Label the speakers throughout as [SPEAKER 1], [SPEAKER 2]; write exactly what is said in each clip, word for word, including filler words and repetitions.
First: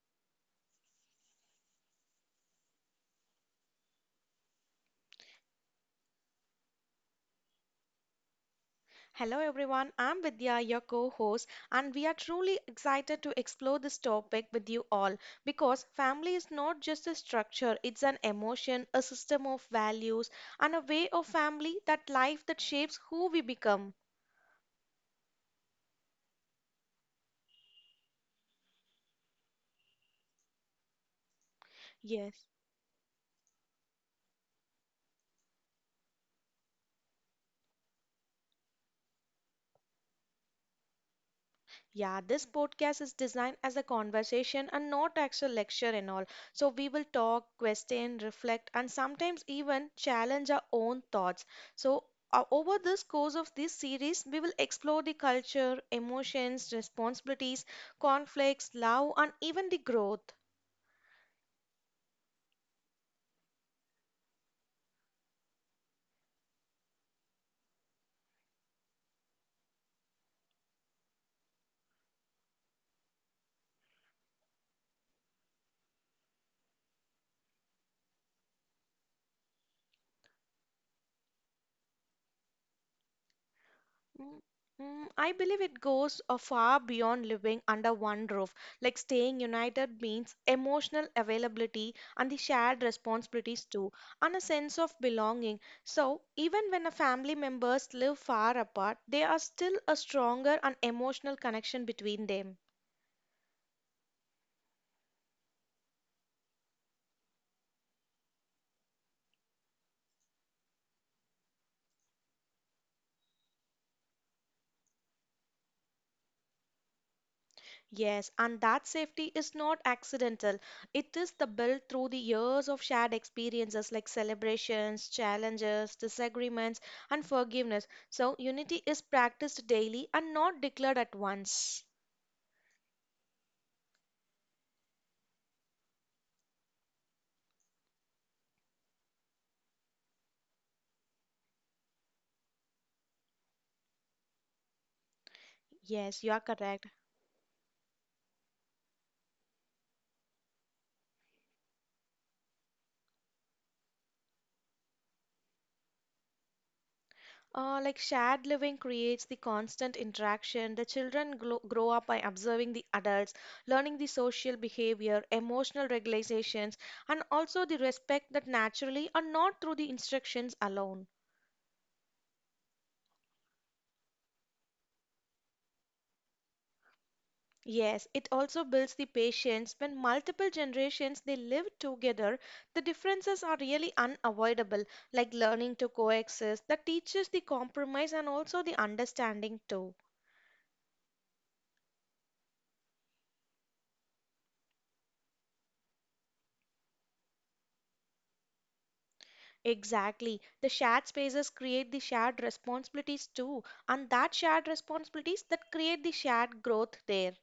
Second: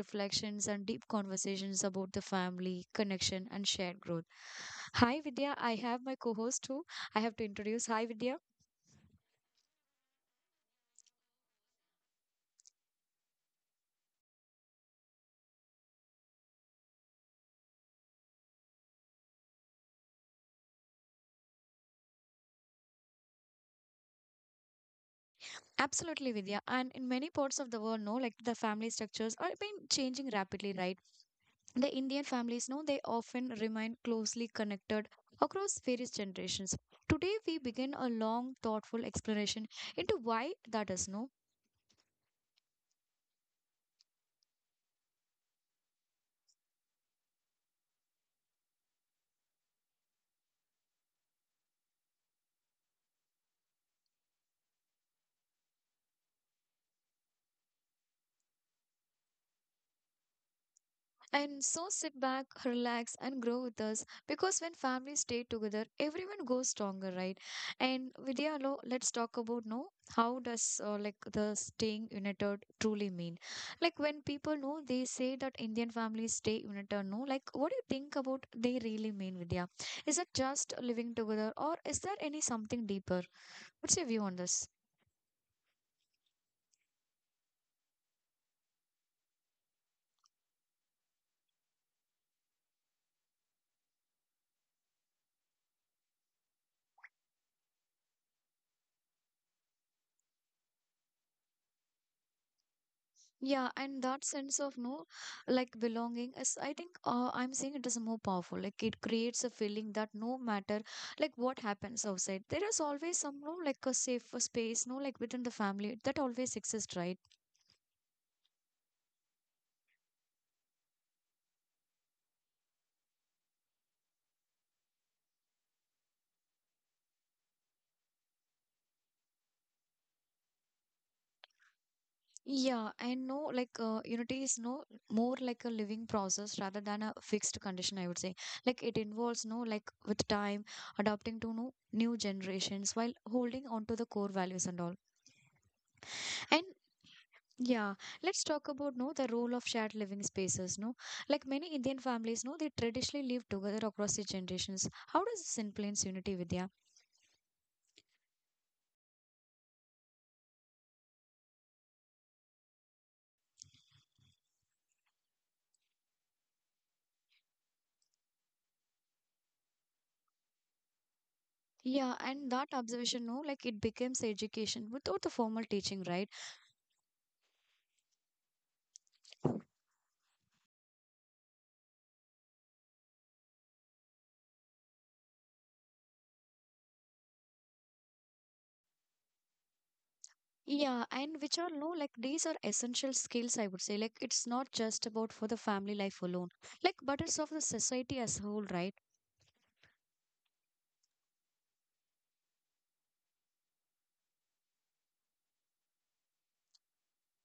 [SPEAKER 1] reflections, and deep conversations about the family, connection, and shared growth. Hi Vidya, I have my co-host who I have to introduce. Hi Vidya.
[SPEAKER 2] Hello everyone, I'm Vidya, your co host, and we are truly excited to explore this topic with you all because family is not just a structure, it's an emotion, a system of values, and a way of family that life that shapes who we become.
[SPEAKER 1] Absolutely, Vidya. And in many parts of the world, no, like the family structures are been changing rapidly, right? The Indian
[SPEAKER 2] Yes.
[SPEAKER 1] families know they often remain closely connected across various generations. Today, we begin a long, thoughtful exploration into why that is no.
[SPEAKER 2] Yeah, this podcast is designed as a conversation and not actual lecture and all. So we will talk, question, reflect, and sometimes even challenge our own thoughts. So uh, over this course of this series, we will explore the culture, emotions, responsibilities, conflicts, love, and even the growth.
[SPEAKER 1] And so sit back, relax, and grow with us because when families stay together, everyone goes stronger, right? And Vidya, lo- let's talk about no. How does uh, like the staying united truly mean? Like when people know they say that Indian families stay united, no. Like what do you think about they really mean, Vidya? Is it just living together, or is there any something deeper? What's your view on
[SPEAKER 2] Mm,
[SPEAKER 1] this?
[SPEAKER 2] mm, I believe it goes uh, far beyond living under one roof. Like staying united means emotional availability and the shared responsibilities too, and a sense of belonging. So, even when a family members live far apart, there are still a stronger and emotional connection between them.
[SPEAKER 1] Yeah, and that sense of no, like belonging is, I think, uh, I'm saying it is more powerful. Like it creates a feeling that no matter like what happens outside, there is always some no like a safe space, no like within the family that always exists, right?
[SPEAKER 2] Yes, and that safety is not accidental. It is the built through the years of shared experiences like celebrations, challenges, disagreements, and forgiveness. So unity is practiced daily and not declared at once.
[SPEAKER 1] Yeah, and no like uh, unity is no more like a living process rather than a fixed condition. I would say like it involves no like with time adapting to no new generations while holding on to the core values and all.
[SPEAKER 2] Yes, you are
[SPEAKER 1] And
[SPEAKER 2] correct.
[SPEAKER 1] yeah, let's talk about no the role of shared living spaces. No, like many Indian families, no they traditionally live together across the generations. How does this influence unity, Vidya?
[SPEAKER 2] Uh, like shared living creates the constant interaction. The children grow, grow up by observing the adults, learning the social behavior, emotional regulations, and also the respect that naturally are not through the instructions alone.
[SPEAKER 1] Yeah, and that observation, no, like it becomes education without the formal teaching, right?
[SPEAKER 2] Yes, it also builds the patience. When multiple generations they live together, the differences are really unavoidable, like learning to coexist. That teaches the compromise and also the understanding too.
[SPEAKER 1] Yeah, and which are no, like these are essential skills. I would say, like it's not just about for the family life alone, like but it's of the society as a whole, right?
[SPEAKER 2] Exactly. The shared spaces create the shared responsibilities too, and that shared responsibilities that create the shared growth there.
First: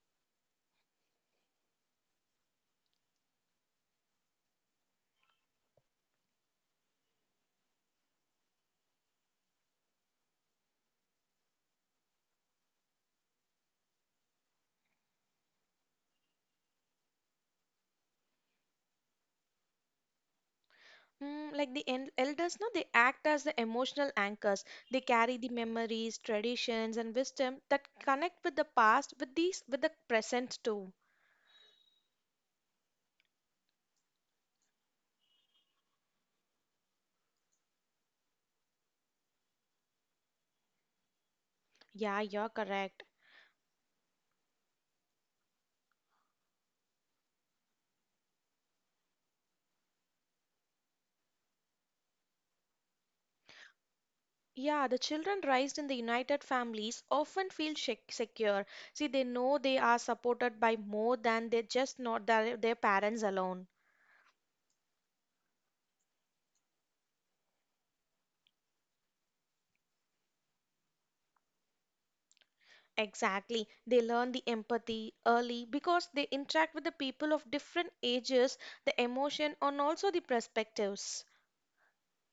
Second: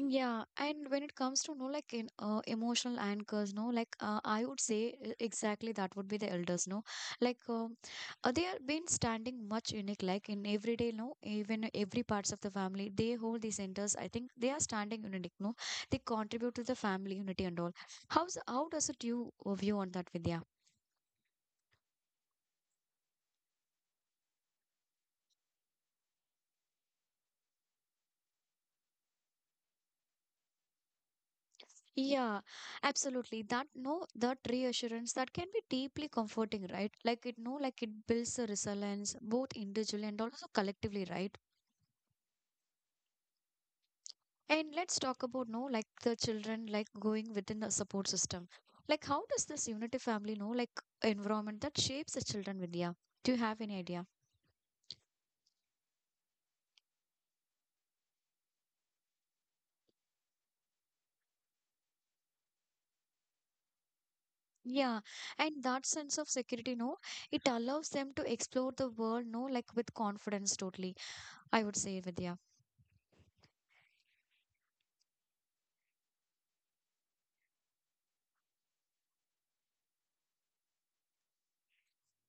[SPEAKER 1] Yeah, and when it comes to no like in uh, emotional anchors, no like uh, I would say uh, exactly that would be the elders, no like um, uh, they have been standing much unique like in everyday, no even every parts of the family they hold these centers. I think they are standing unique, no they contribute to the family unity and all. How's how does it you uh, view on that, Vidya?
[SPEAKER 2] Mm, like the en- elders, no, they act as the emotional anchors. They carry the memories, traditions, and wisdom that connect with the past, with these, with the present too.
[SPEAKER 1] Yeah, absolutely. That no, that reassurance that can be deeply comforting, right? Like it no, like it builds a resilience both individually and also collectively, right?
[SPEAKER 2] Yeah, you're correct.
[SPEAKER 1] And let's talk about no, like the children like going within the support system. Like how does this unity family know like environment that shapes the children, Vidya? Do you have any idea?
[SPEAKER 2] Yeah, the children raised in the united families often feel shec- secure. See, they know they are supported by more than they just not their, their parents alone.
[SPEAKER 1] Yeah, and that sense of security, no, it allows them to explore the world, no, like with confidence, totally. I would say, Vidya.
[SPEAKER 2] Exactly. They learn the empathy early because they interact with the people of different ages, the emotion, and also the perspectives.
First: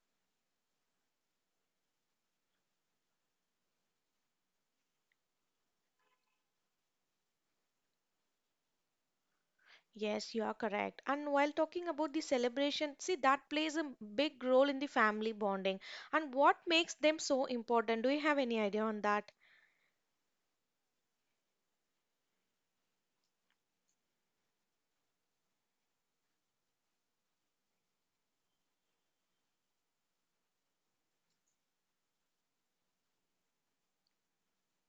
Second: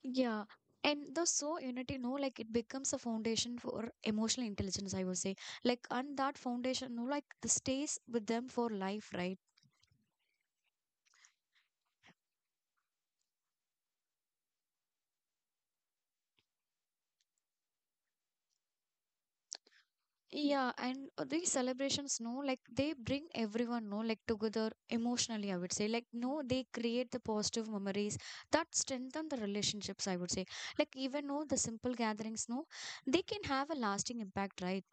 [SPEAKER 1] Yeah. And the so unity, no, like it becomes a foundation for emotional intelligence, I would say. Like, and that foundation, no, like the stays with them for life, right?
[SPEAKER 2] Yes, you are correct. And while talking about the celebration, see that plays a big role in the family bonding. And what makes them so important? Do you have any idea on that?
[SPEAKER 1] Yeah. And uh, these celebrations, no, like they bring everyone, no, like together emotionally, I would say. Like, no, they create the positive memories that strengthen the relationships, I would say. Like, even no, the simple gatherings, no, they can have a lasting impact, right?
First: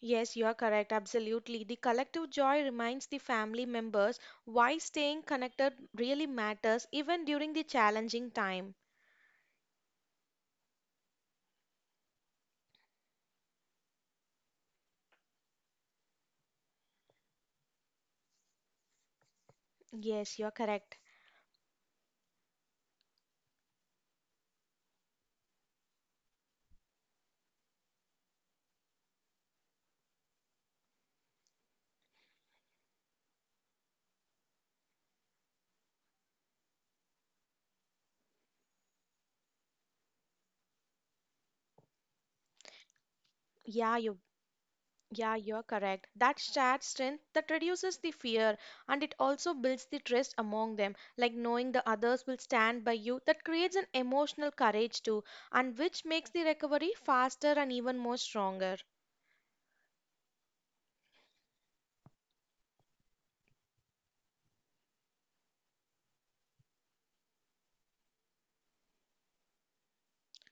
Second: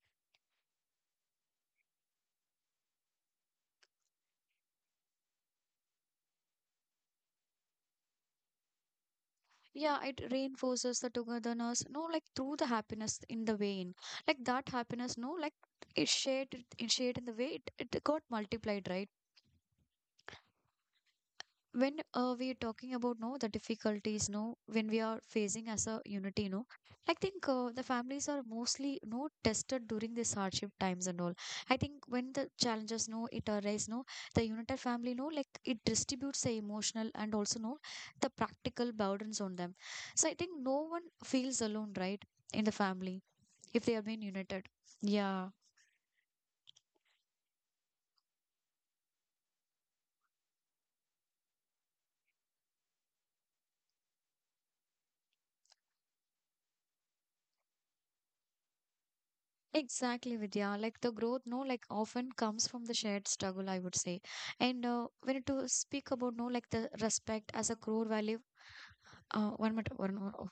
[SPEAKER 2] Yes, you are correct. Absolutely. The collective joy reminds the family members why staying connected really matters even during the challenging time.
[SPEAKER 1] Yeah, it reinforces the togetherness no like through the happiness in the vein, like that happiness no like it shared it shared in the way it, it got multiplied, right?
[SPEAKER 2] Yes, you are correct.
[SPEAKER 1] When uh, we are talking about no the difficulties no when we are facing as a unity no, I think uh, the families are mostly no tested during this hardship times and all. I think when the challenges no it arise no, the united family no like it distributes the emotional and also no the practical burdens on them. So I think no one feels alone, right? In the family if they
[SPEAKER 2] Yeah,
[SPEAKER 1] have
[SPEAKER 2] you
[SPEAKER 1] been united.
[SPEAKER 2] Yeah,
[SPEAKER 1] Yeah.
[SPEAKER 2] you're correct. That shared strength that reduces the fear and it also builds the trust among them. Like knowing the others will stand by you, that creates an emotional courage too, and which makes the recovery faster and even more stronger.
[SPEAKER 1] Exactly, Vidya. Like the growth, no, like often comes from the shared struggle, I would say. And uh, when to speak about, no, like the respect as a core value, uh, one minute, one more. Oh,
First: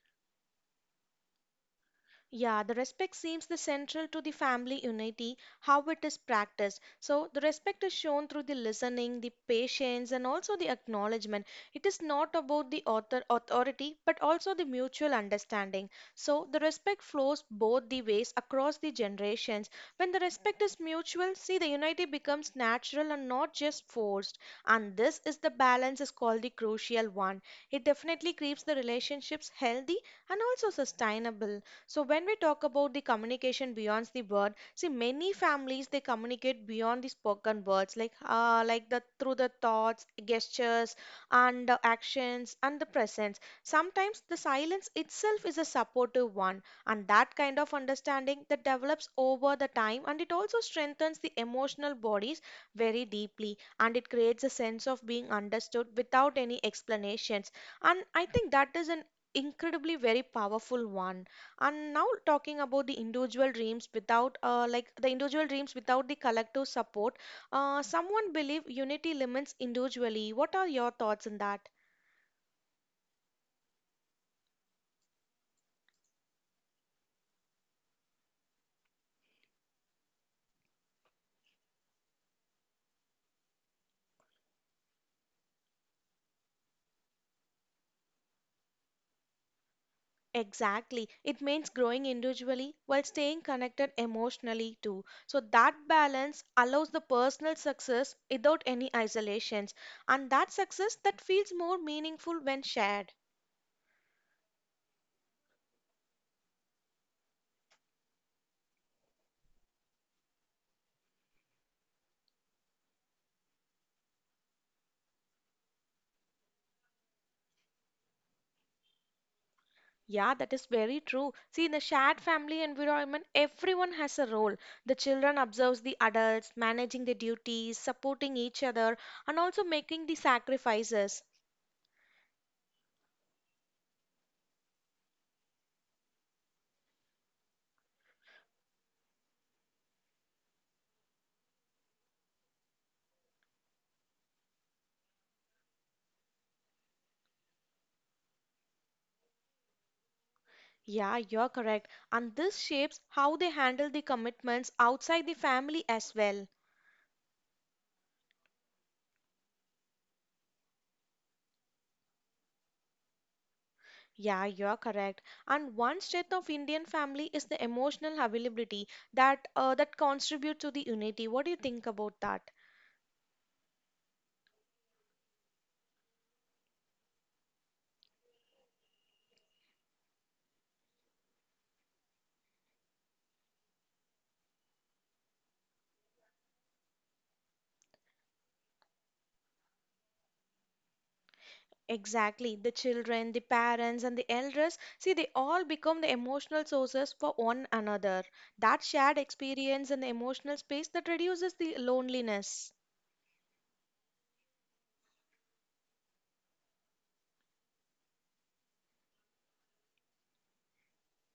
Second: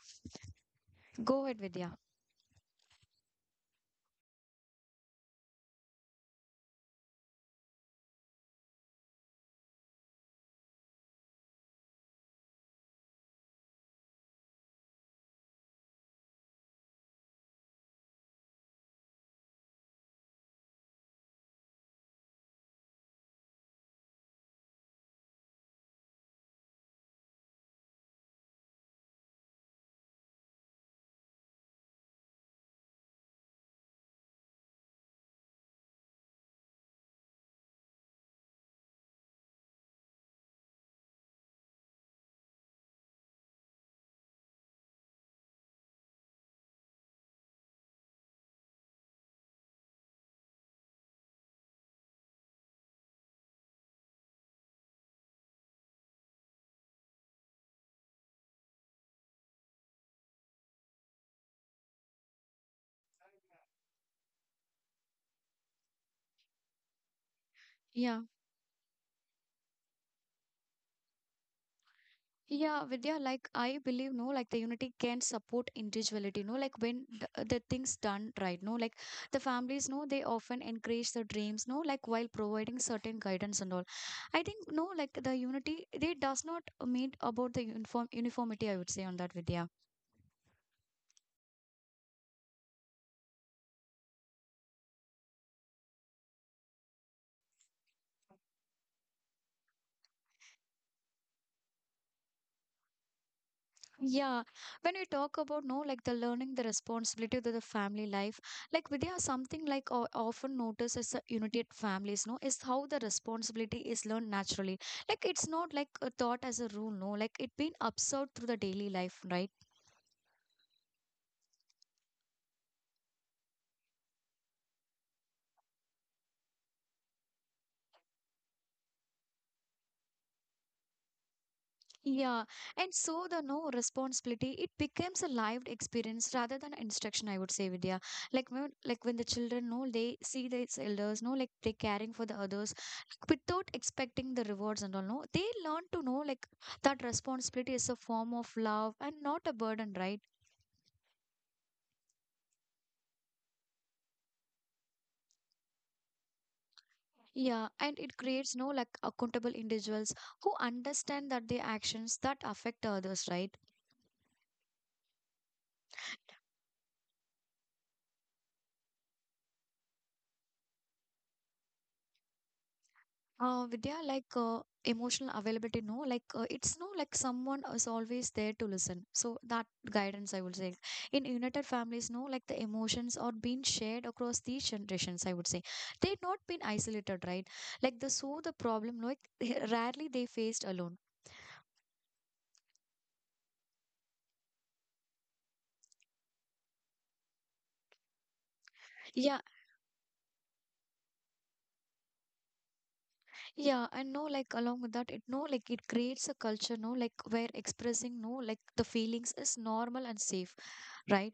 [SPEAKER 1] go ahead, Vidya.
[SPEAKER 2] Yeah, the respect seems the central to the family unity, how it is practiced. So the respect is shown through the listening, the patience, and also the acknowledgement. It is not about the author authority, but also the mutual understanding. So the respect flows both the ways across the generations. When the respect is mutual, see the unity becomes natural and not just forced. And this is the balance is called the crucial one. It definitely keeps the relationships healthy and also sustainable. So when we talk about the communication beyond the word, see many families they communicate beyond the spoken words, like uh, like the through the thoughts, gestures, and the actions and the presence. Sometimes the silence itself is a supportive one, and that kind of understanding that develops over the time, and it also strengthens the emotional bodies very deeply, and it creates a sense of being understood without any explanations. And I think that is an incredibly very powerful one. And now talking about the individual dreams without uh, like the individual dreams without the collective support, uh,
[SPEAKER 1] Yeah.
[SPEAKER 2] someone believe unity limits individually. What are your thoughts on that?
[SPEAKER 1] Yeah, Vidya, like I believe, no, like the unity can support individuality, no, like when the, the things done right, no, like the families, no, they often encourage the dreams, no, like while providing certain guidance and all. I think, no, like the unity, they does not mean about the uniform uniformity, I would say on that, Vidya.
[SPEAKER 2] Exactly. It means growing individually while staying connected emotionally too, so that balance allows the personal success without any isolations, and that success that feels more meaningful when shared.
[SPEAKER 1] Yeah, when we talk about no, like the learning, the responsibility to the family life, like Vidya, something like o- often noticed as the immediate families, no, is how the responsibility is learned naturally. Like it's not like a thought as a rule, no, like it been observed through the daily life, right?
[SPEAKER 2] Yeah, that is very true. See, in the shared family environment, everyone has a role. The children observes the adults, managing the duties, supporting each other, and also making the sacrifices.
[SPEAKER 1] Yeah, and so the no responsibility it becomes a lived experience rather than instruction. I would say, Vidya, like when like when the children know they see these elders, no, like they caring for the others like, without expecting the rewards and all. No, they learn to know like that responsibility is a form of love and not a burden, right?
[SPEAKER 2] Yeah, you're correct. And this shapes how they handle the commitments outside the family as well.
[SPEAKER 1] Yeah, and it creates no like accountable individuals who understand that their actions that affect others, right?
[SPEAKER 2] Yeah, you're correct. And one strength of Indian family is the emotional availability that uh, that contribute to the unity. What do you think about that?
[SPEAKER 1] Uh vidya, like uh, emotional availability no like uh, it's no like someone is always there to listen, so that guidance I would say. In united families no like the emotions are being shared across these generations, I would say. They've not been isolated, right? Like the so the problem like rarely they faced alone.
[SPEAKER 2] Exactly. The children, the parents, and the elders, see, they all become the emotional sources for one another. That shared
[SPEAKER 1] Yeah.
[SPEAKER 2] experience and the emotional space that reduces the loneliness.
[SPEAKER 1] Yeah, and no, like along with that, it no, like it creates a culture, no, like where expressing no, like the feelings is normal and safe, right?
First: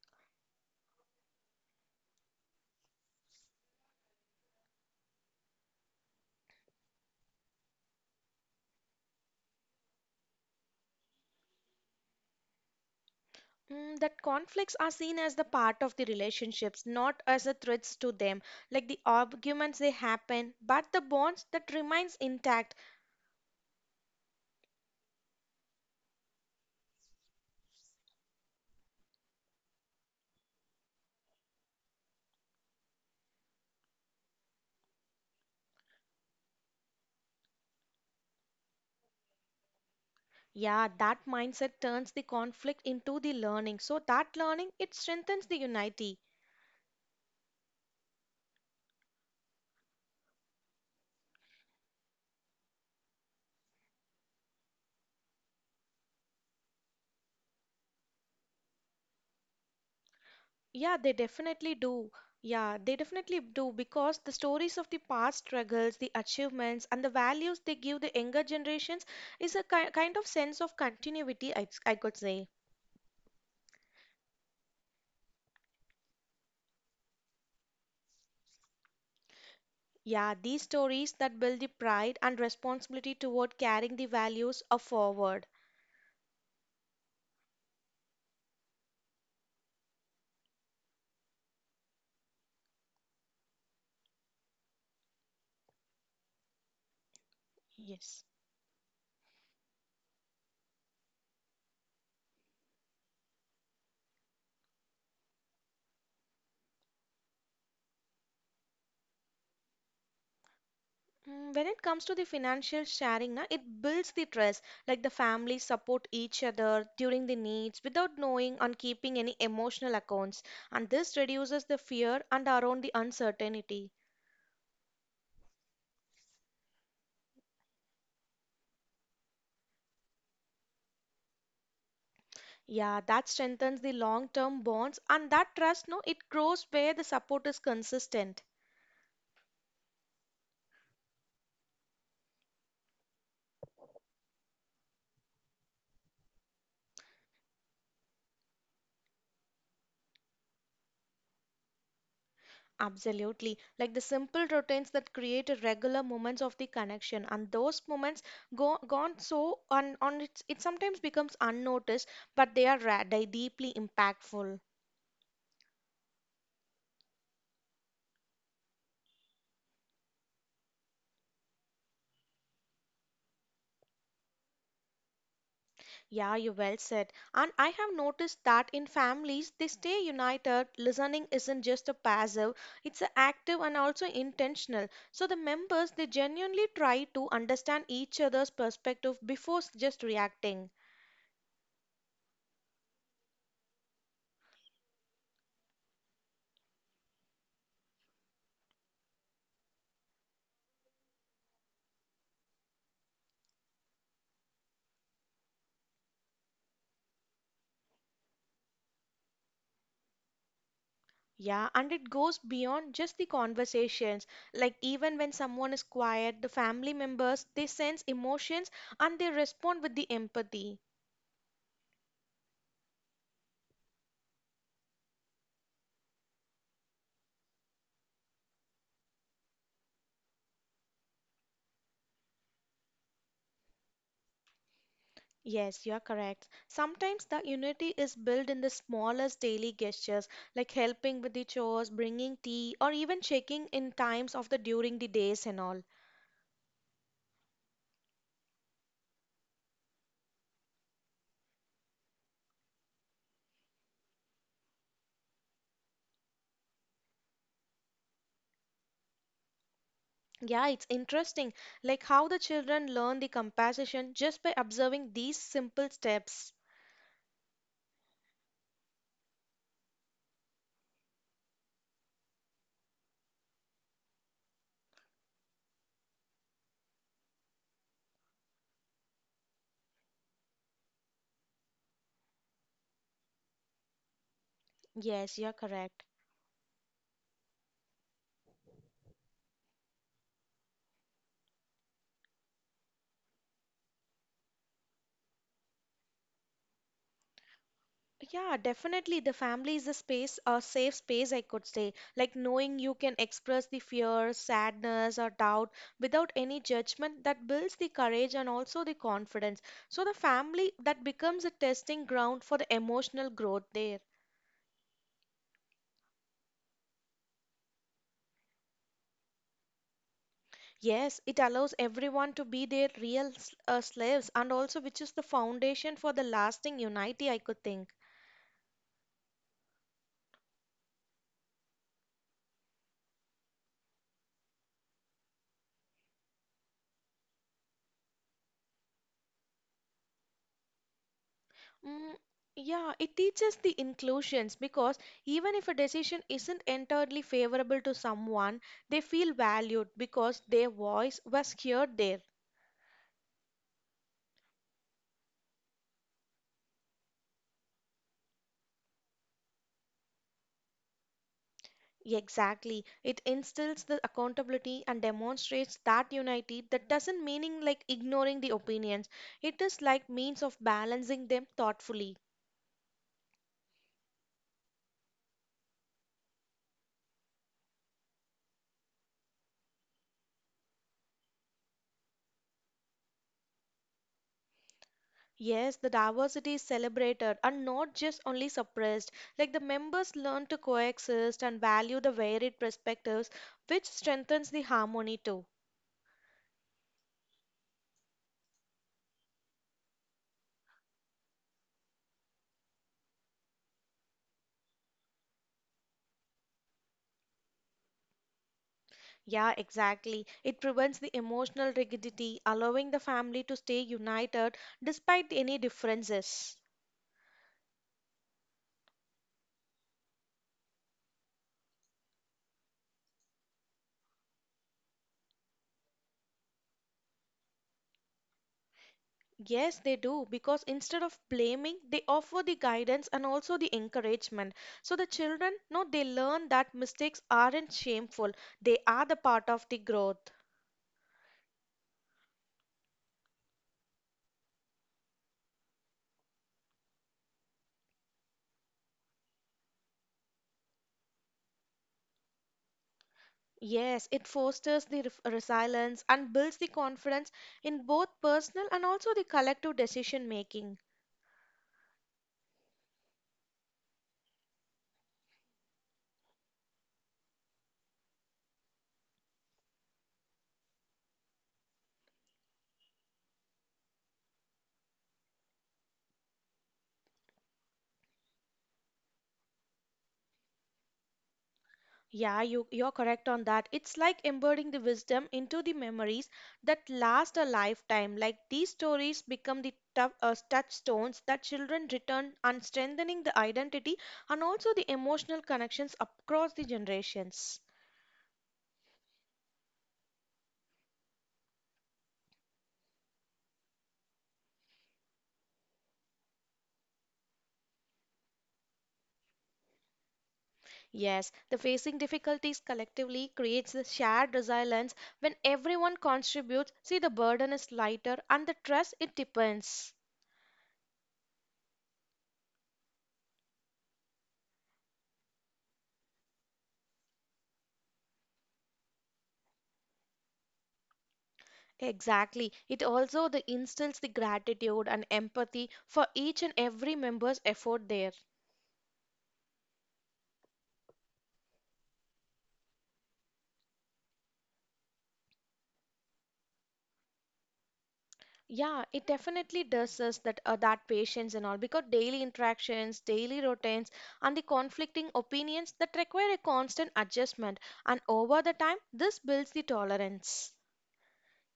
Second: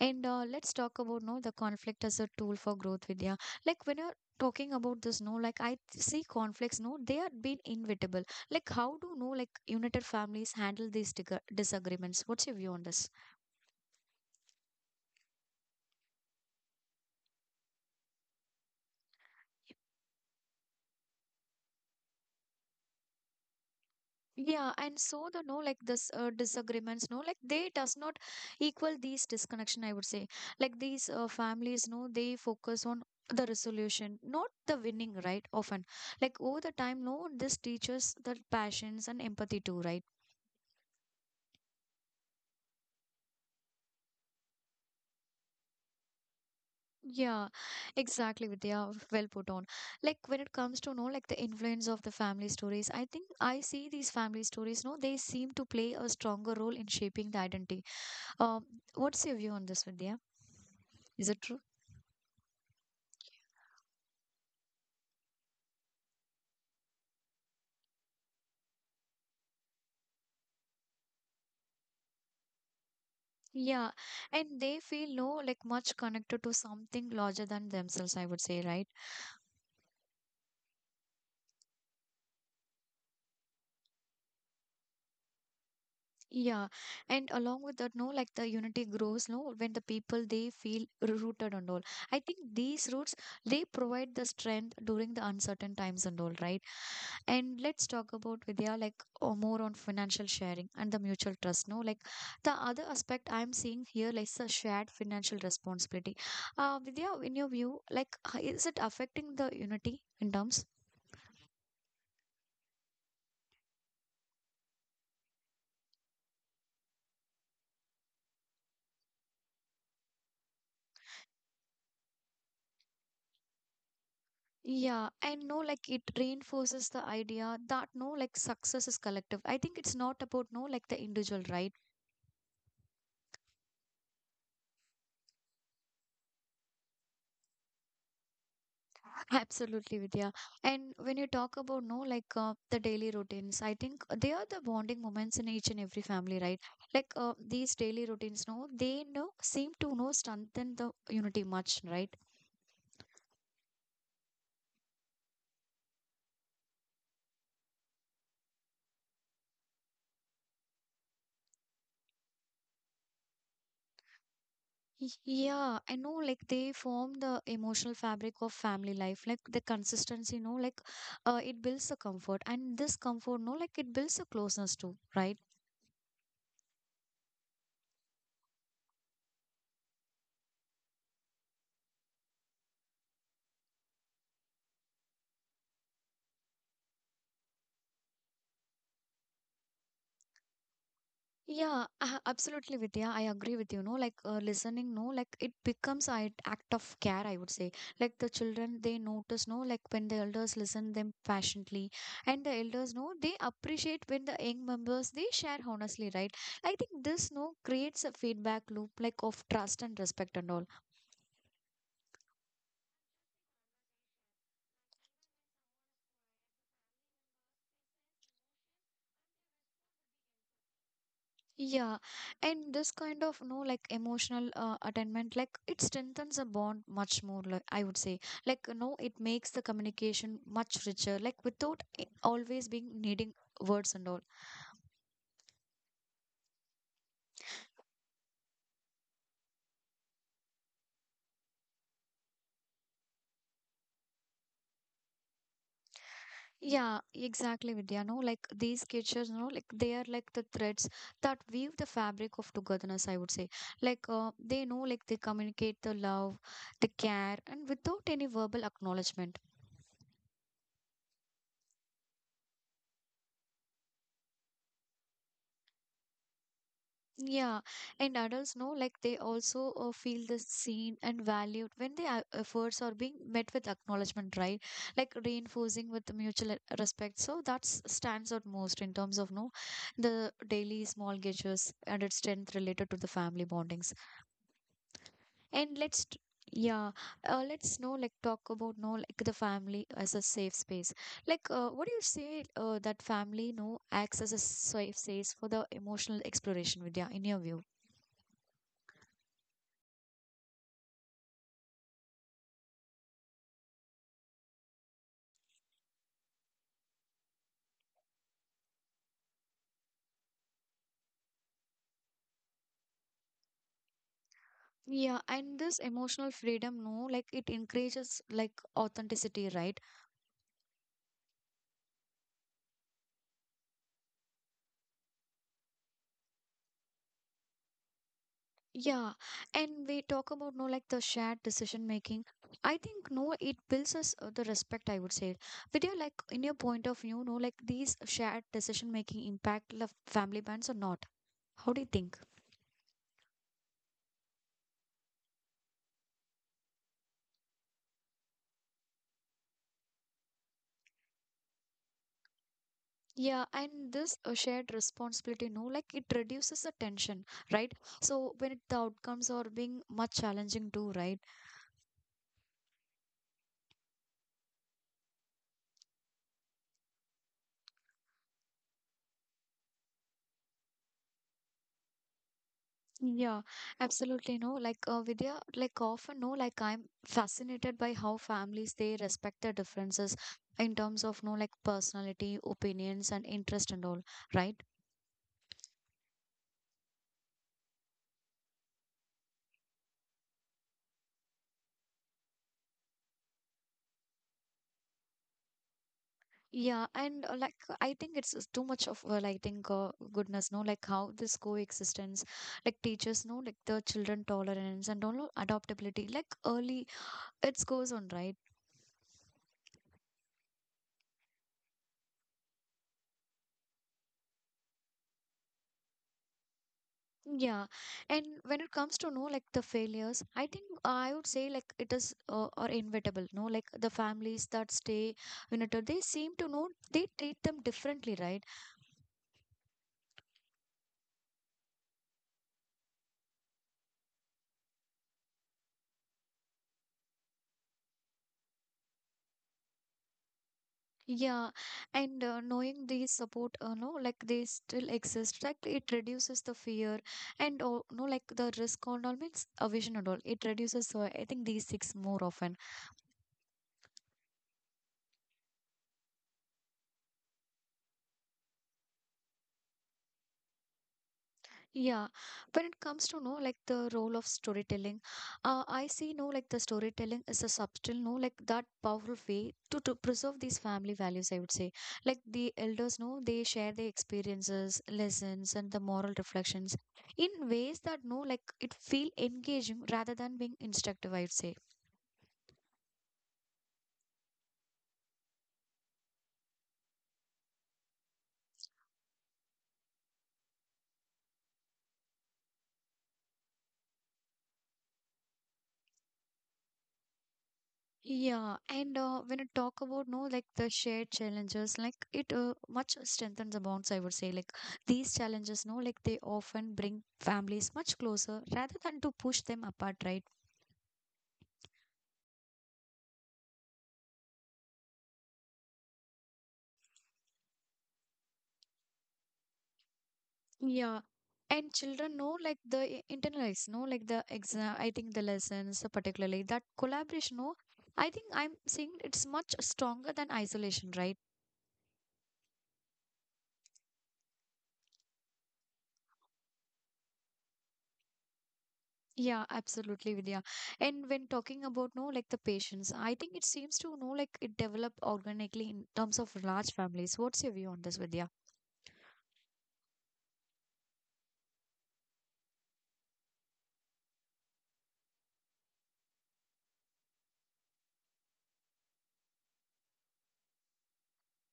[SPEAKER 1] And uh, let's talk about no, the conflict as a tool for growth, Vidya. Like when you're talking about this, no, like I see conflicts, no, they are being inevitable. Like how do no, like united families handle these dig disagreements? What's your view on this?
[SPEAKER 2] Mm, that conflicts are seen as the part of the relationships, not as the threats to them. Like the arguments they happen, but the bonds that remains intact.
[SPEAKER 1] Yeah, and so the no like this uh, disagreements no like they does not equal these disconnection, I would say. Like these uh, families no they focus on the resolution, not the winning, right? Often like over the time no this teaches the passions and empathy too, right?
[SPEAKER 2] Yeah, that mindset turns the conflict into the learning. So that learning it strengthens the unity.
[SPEAKER 1] Yeah, exactly, Vidya, well put on. Like when it comes to no like the influence of the family stories, I think I see these family stories no they seem to play a stronger role in shaping the identity. um what's your view on this, Vidya?
[SPEAKER 2] Yeah, they
[SPEAKER 1] Is it true?
[SPEAKER 2] definitely do. Yeah, they definitely do because the stories of the past struggles, the achievements, and the values they give the younger generations is a ki kind of sense of continuity, I, I could say.
[SPEAKER 1] Yeah, and they feel no like much connected to something larger than themselves, I would say, right?
[SPEAKER 2] Yeah, these stories that build the pride and responsibility toward carrying the values of forward.
[SPEAKER 1] Yeah, and along with that, no, like the unity grows, no, when the people they feel rooted and all. I think these roots they provide the strength during the uncertain times and all, right? And let's talk
[SPEAKER 2] Yes.
[SPEAKER 1] about Vidya, like or more on financial sharing and the mutual trust, no, like the other aspect I'm seeing here, like the shared financial responsibility. Uh, Vidya, in your view, like h- is it affecting the unity in terms?
[SPEAKER 2] Mm, When it comes to the financial sharing, na, it builds the trust. Like the families support each other during the needs without knowing and keeping any emotional accounts. And this reduces the fear and around the uncertainty.
[SPEAKER 1] Yeah, and no, like it reinforces the idea that no, like success is collective. I think it's not about no, like the individual, right?
[SPEAKER 2] Yeah, that strengthens the long-term bonds and that trust, no, it grows where the support is consistent.
[SPEAKER 1] Absolutely, Vidya. And when you talk about no, like uh, the daily routines, I think they are the bonding moments in each and every family, right? Like uh, these daily routines, no, they no seem to no strengthen the unity much, right?
[SPEAKER 2] Absolutely. Like the simple routines that create a regular moments of the connection and those moments go gone so on on it's, it sometimes becomes unnoticed, but they are ra- they deeply impactful.
[SPEAKER 1] Y- Yeah, I know like they form the emotional fabric of family life, like the consistency, no, like uh, it builds the comfort and this comfort, no, like it builds the closeness too, right?
[SPEAKER 2] Yeah, you well said. And I have noticed that in families they stay united. Listening isn't just a passive, it's a active and also intentional. So the members they genuinely try to understand each other's perspective before s- just reacting.
[SPEAKER 1] Yeah, a- absolutely, Vidya. I agree with you. No, like uh, listening, no, like it becomes an act of care, I would say. Like the children, they notice, no, like when the elders listen them passionately, and the elders, no, they appreciate when the young members they share honestly, right? I think this, no, creates a feedback loop, like of trust and respect and all.
[SPEAKER 2] Yeah, and it goes beyond just the conversations. Like, even when someone is quiet, the family members they sense emotions and they respond with the empathy.
[SPEAKER 1] Yeah, and this kind of no like emotional uh, attainment, like it strengthens a bond much more. Like I would say, like no, it makes the communication much richer. Like without i- always being needing words and all.
[SPEAKER 2] Yes, you are correct. Sometimes the unity is built in the smallest daily gestures, like helping with the chores, bringing tea, or even checking in times of the during the days and all.
[SPEAKER 1] Yeah, exactly, Vidya. No, like these gestures, no, like they are like the threads that weave the fabric of togetherness. I would say, like uh, they know, like they communicate the love, the care, and without any verbal acknowledgement.
[SPEAKER 2] Yeah, it's interesting, like how the children learn the compassion just by observing these simple steps.
[SPEAKER 1] Yeah, and adults know like they also uh, feel the seen and valued when their efforts are being met with acknowledgement, right? Like reinforcing with mutual uh, respect. So that stands out most in terms of no the daily small gestures and its strength related to the family bondings.
[SPEAKER 2] Yes, you are
[SPEAKER 1] And
[SPEAKER 2] correct.
[SPEAKER 1] let's t- yeah, uh, let's know like talk about no like the family as a safe space. Like uh, what do you say uh, that family no acts as a safe space for the emotional exploration, Vidya, in your view?
[SPEAKER 2] Yeah, definitely. The family is a space, a safe space, I could say. Like knowing you can express the fear, sadness, or doubt without any judgment that builds the courage and also the confidence. So the family that becomes a testing ground for the emotional growth there.
[SPEAKER 1] Yeah, and this emotional freedom, no, like it encourages like authenticity, right?
[SPEAKER 2] Yes, it allows everyone to be their real s- uh, slaves and also which is the foundation for the lasting unity, I could think.
[SPEAKER 1] Yeah, and we talk about no, like the shared decision making. I think no, it builds us uh, the respect. I would say, Vidya, like in your point of view, no, like these shared decision making impact the family bands or not? How do you
[SPEAKER 2] Mm,
[SPEAKER 1] think?
[SPEAKER 2] yeah, it teaches the inclusions because even if a decision isn't entirely favorable to someone, they feel valued because their voice was heard there.
[SPEAKER 1] Yeah, and this uh, shared responsibility, no, like it reduces the tension, right? So when it, the outcomes are being much challenging too, right?
[SPEAKER 2] Exactly. It instills the accountability and demonstrates that unity that doesn't meaning like ignoring the opinions. It is like means of balancing them thoughtfully.
[SPEAKER 1] Yeah, absolutely. No, like uh, Vidya, like often, no, like I'm fascinated by how families they respect the differences in terms of no, like personality, opinions, and interest and all, right?
[SPEAKER 2] Yes, the diversity is celebrated and not just only suppressed. Like the members learn to coexist and value the varied perspectives, which strengthens the harmony too.
[SPEAKER 1] Yeah, and uh, like I think it's it's too much of uh, like I think uh, goodness, no, like how this coexistence, like teaches, no, like the children tolerance and all no, adaptability, like early it goes on, right?
[SPEAKER 2] Yeah, exactly. It prevents the emotional rigidity, allowing the family to stay united despite any differences.
[SPEAKER 1] Yeah, and when it comes to know like the failures, I think uh, I would say like it is uh, or inevitable. No, like the families that stay you know, they seem to know they treat them differently, right?
[SPEAKER 2] Yes, they do, because instead of blaming, they offer the guidance and also the encouragement. So the children, no, they learn that mistakes aren't shameful, they are the part of the growth.
[SPEAKER 1] Yeah, and uh, knowing these support, uh, no, like they still exist, like it reduces the fear and uh, no, like the risk on all means a vision and all. It reduces. Uh, I think these six more often.
[SPEAKER 2] Yes, it fosters the ref- resilience and builds the confidence in both personal and also the collective decision making.
[SPEAKER 1] Yeah, when it comes to know like the role of storytelling, uh, I see no like the storytelling is a subtle no like that powerful way to to preserve these family values. I would say like the elders know they share their experiences, lessons, and the moral reflections in ways that no like it feel engaging rather than being instructive. I would say.
[SPEAKER 2] Yeah, you, you're correct on that. It's like embedding the wisdom into the memories that last a lifetime. Like these stories become the tough, uh, touchstones that children return and strengthening the identity and also the emotional connections across the generations.
[SPEAKER 1] Yeah, and uh, when I talk about no like the shared challenges, like it uh, much strengthens the bonds. I would say like these challenges, no, like they often bring families much closer rather than to push them apart, right?
[SPEAKER 2] Yes, the facing difficulties collectively creates the shared resilience when everyone contributes. See, the burden is lighter and the trust it depends.
[SPEAKER 1] Yeah, and children know like the i- internalize, no, like the exam. I think the lessons, uh, particularly that collaboration, no, I think I'm seeing it's much stronger than isolation, right?
[SPEAKER 2] Exactly. It also the instills the gratitude and empathy for each and every member's effort there.
[SPEAKER 1] Yeah, absolutely, Vidya. And when talking about no, like the patients, I think it seems to know like it developed organically in terms of large families. What's your view on this, Vidya?
[SPEAKER 2] Yeah, it definitely does us that uh, that patience and all because daily interactions, daily routines, and the conflicting opinions that require a constant adjustment, and over the time, this builds the tolerance.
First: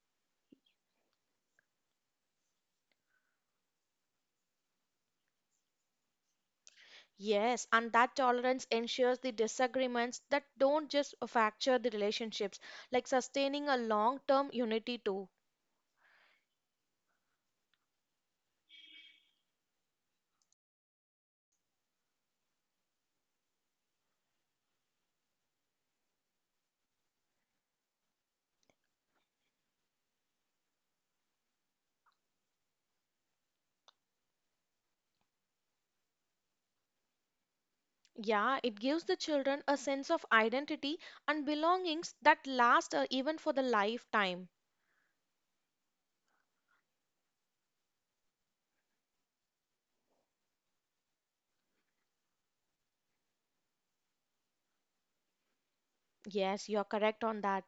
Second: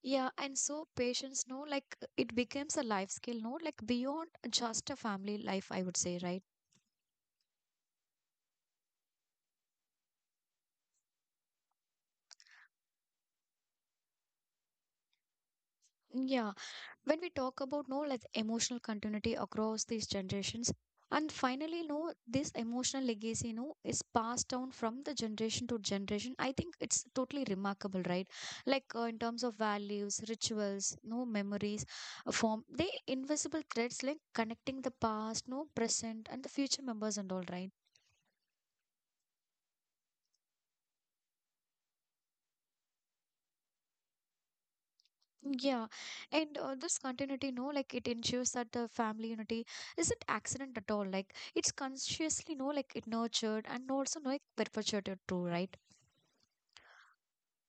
[SPEAKER 1] Yeah, and so patients know like it becomes a life skill, no, like beyond just a family life, I would say, right?
[SPEAKER 2] Yes, and that tolerance ensures the disagreements that don't just fracture the relationships, like sustaining a long term unity too.
[SPEAKER 1] Yeah, when we talk about no like emotional continuity across these generations and finally no this emotional legacy no is passed down from the generation to generation I think it's totally remarkable right like uh, in terms of values rituals no memories uh, form they invisible threads like connecting the past no present and the future members and all right.
[SPEAKER 2] Yeah, it gives the children a sense of identity and belongings that last uh, even for the lifetime.
[SPEAKER 1] Yeah, and uh, this continuity, no, like it ensures that the family unity isn't accident at all. Like it's consciously, no, like it nurtured and also, no, like perpetuated too, right?
[SPEAKER 2] Yes, you're correct on that.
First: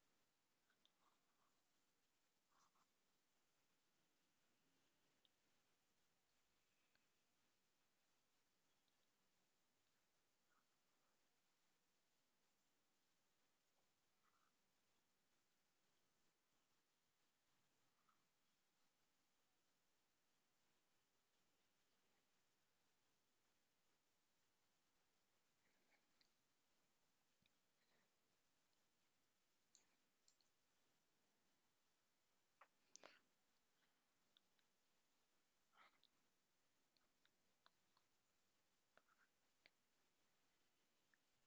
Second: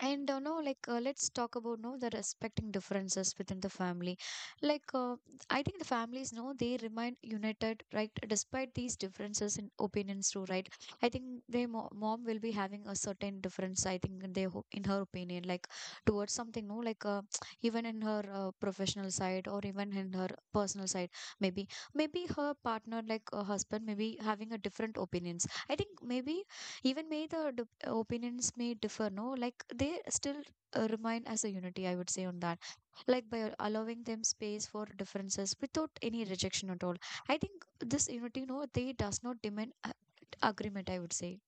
[SPEAKER 1] And uh, no, like uh, let's talk about no the respecting differences within the family. Like uh, I think the families know they remain united, right? Despite these differences in opinions, too, right? I think their mo- mom will be having a certain difference. I think in their ho- in her opinion, like towards something, no, like uh, even in her uh, professional side or even in her personal side, maybe maybe her partner, like her husband, maybe having a different opinions. I think maybe even may the d- opinions may differ no like they still uh, remain as a unity I would say on that like by allowing them space for differences without any rejection at all I think this unity no they does not demand a- agreement I would say.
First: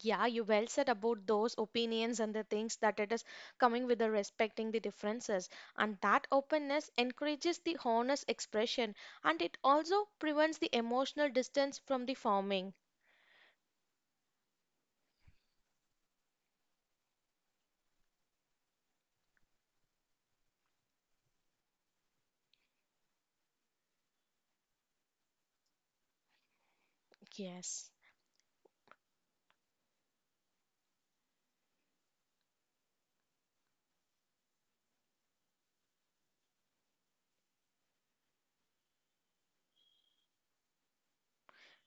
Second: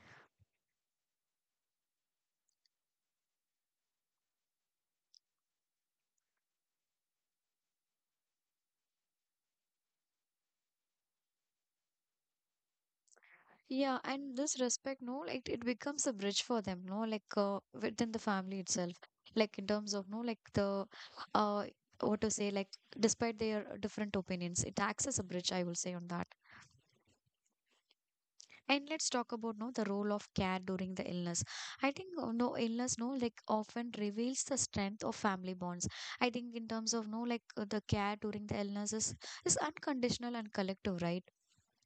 [SPEAKER 2] Yeah, you well said about those opinions and the things that it is coming with the respecting the differences. And that openness encourages the honest expression and it also prevents the emotional distance from the forming.
[SPEAKER 1] Yeah, and this respect no like it becomes a bridge for them no like uh, within the family itself like in terms of no like the uh what to say like despite their different opinions it acts as a bridge I will say on that.
[SPEAKER 2] Yes.
[SPEAKER 1] And let's talk about no the role of care during the illness. I think uh, no illness no like often reveals the strength of family bonds. I think in terms of no like uh, the care during the illness is, is unconditional and collective, right?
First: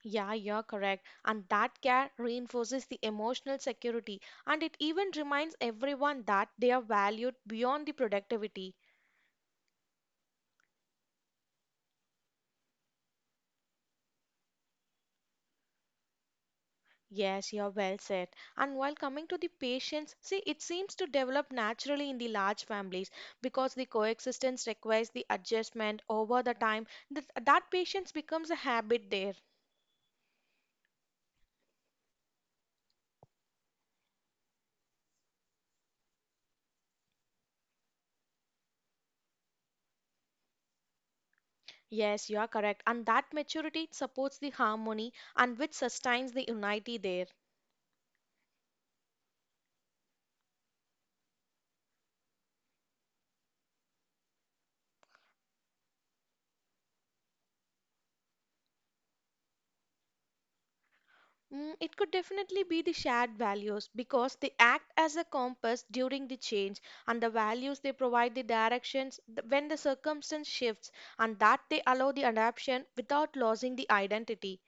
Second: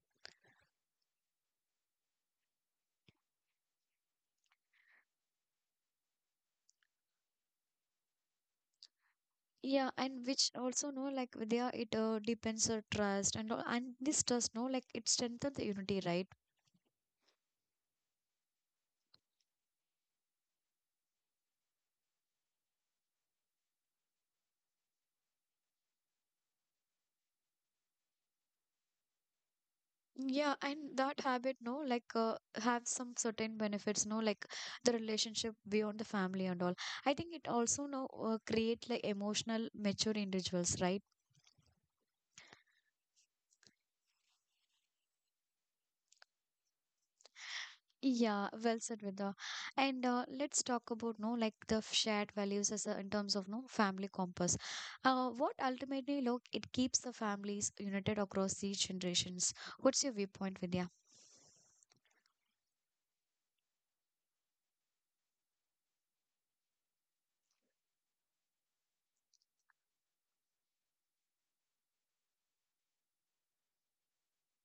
[SPEAKER 2] Yeah, you're correct. And that care reinforces the emotional security, and it even reminds everyone that they are valued beyond the productivity.
[SPEAKER 1] Yeah, and which also no like there it uh, depends on trust and all- and this trust no like it strengthens the unity, right?
[SPEAKER 2] Yes, you're well said. And while coming to the patients, see, it seems to develop naturally in the large families because the coexistence requires the adjustment over the time. That, that patience becomes a habit there.
[SPEAKER 1] Yeah, and that habit, no, like uh, have some certain benefits, no, like the relationship beyond the family and all. I think it also no uh, create like emotional mature individuals, right?
[SPEAKER 2] Yes, you are correct. And that maturity supports the harmony and which sustains the unity there.
[SPEAKER 1] Yeah, well said, Vidya. And uh, let's talk about no, like the f- shared values as a, in terms of no family compass. Uh, what ultimately, look, it keeps the families united across these generations. What's your viewpoint, Vidya?
[SPEAKER 2] Mm, it could definitely be the shared values because they act as a compass during the change, and the values they provide the directions th- when the circumstance shifts, and that they allow the adaptation without losing the identity.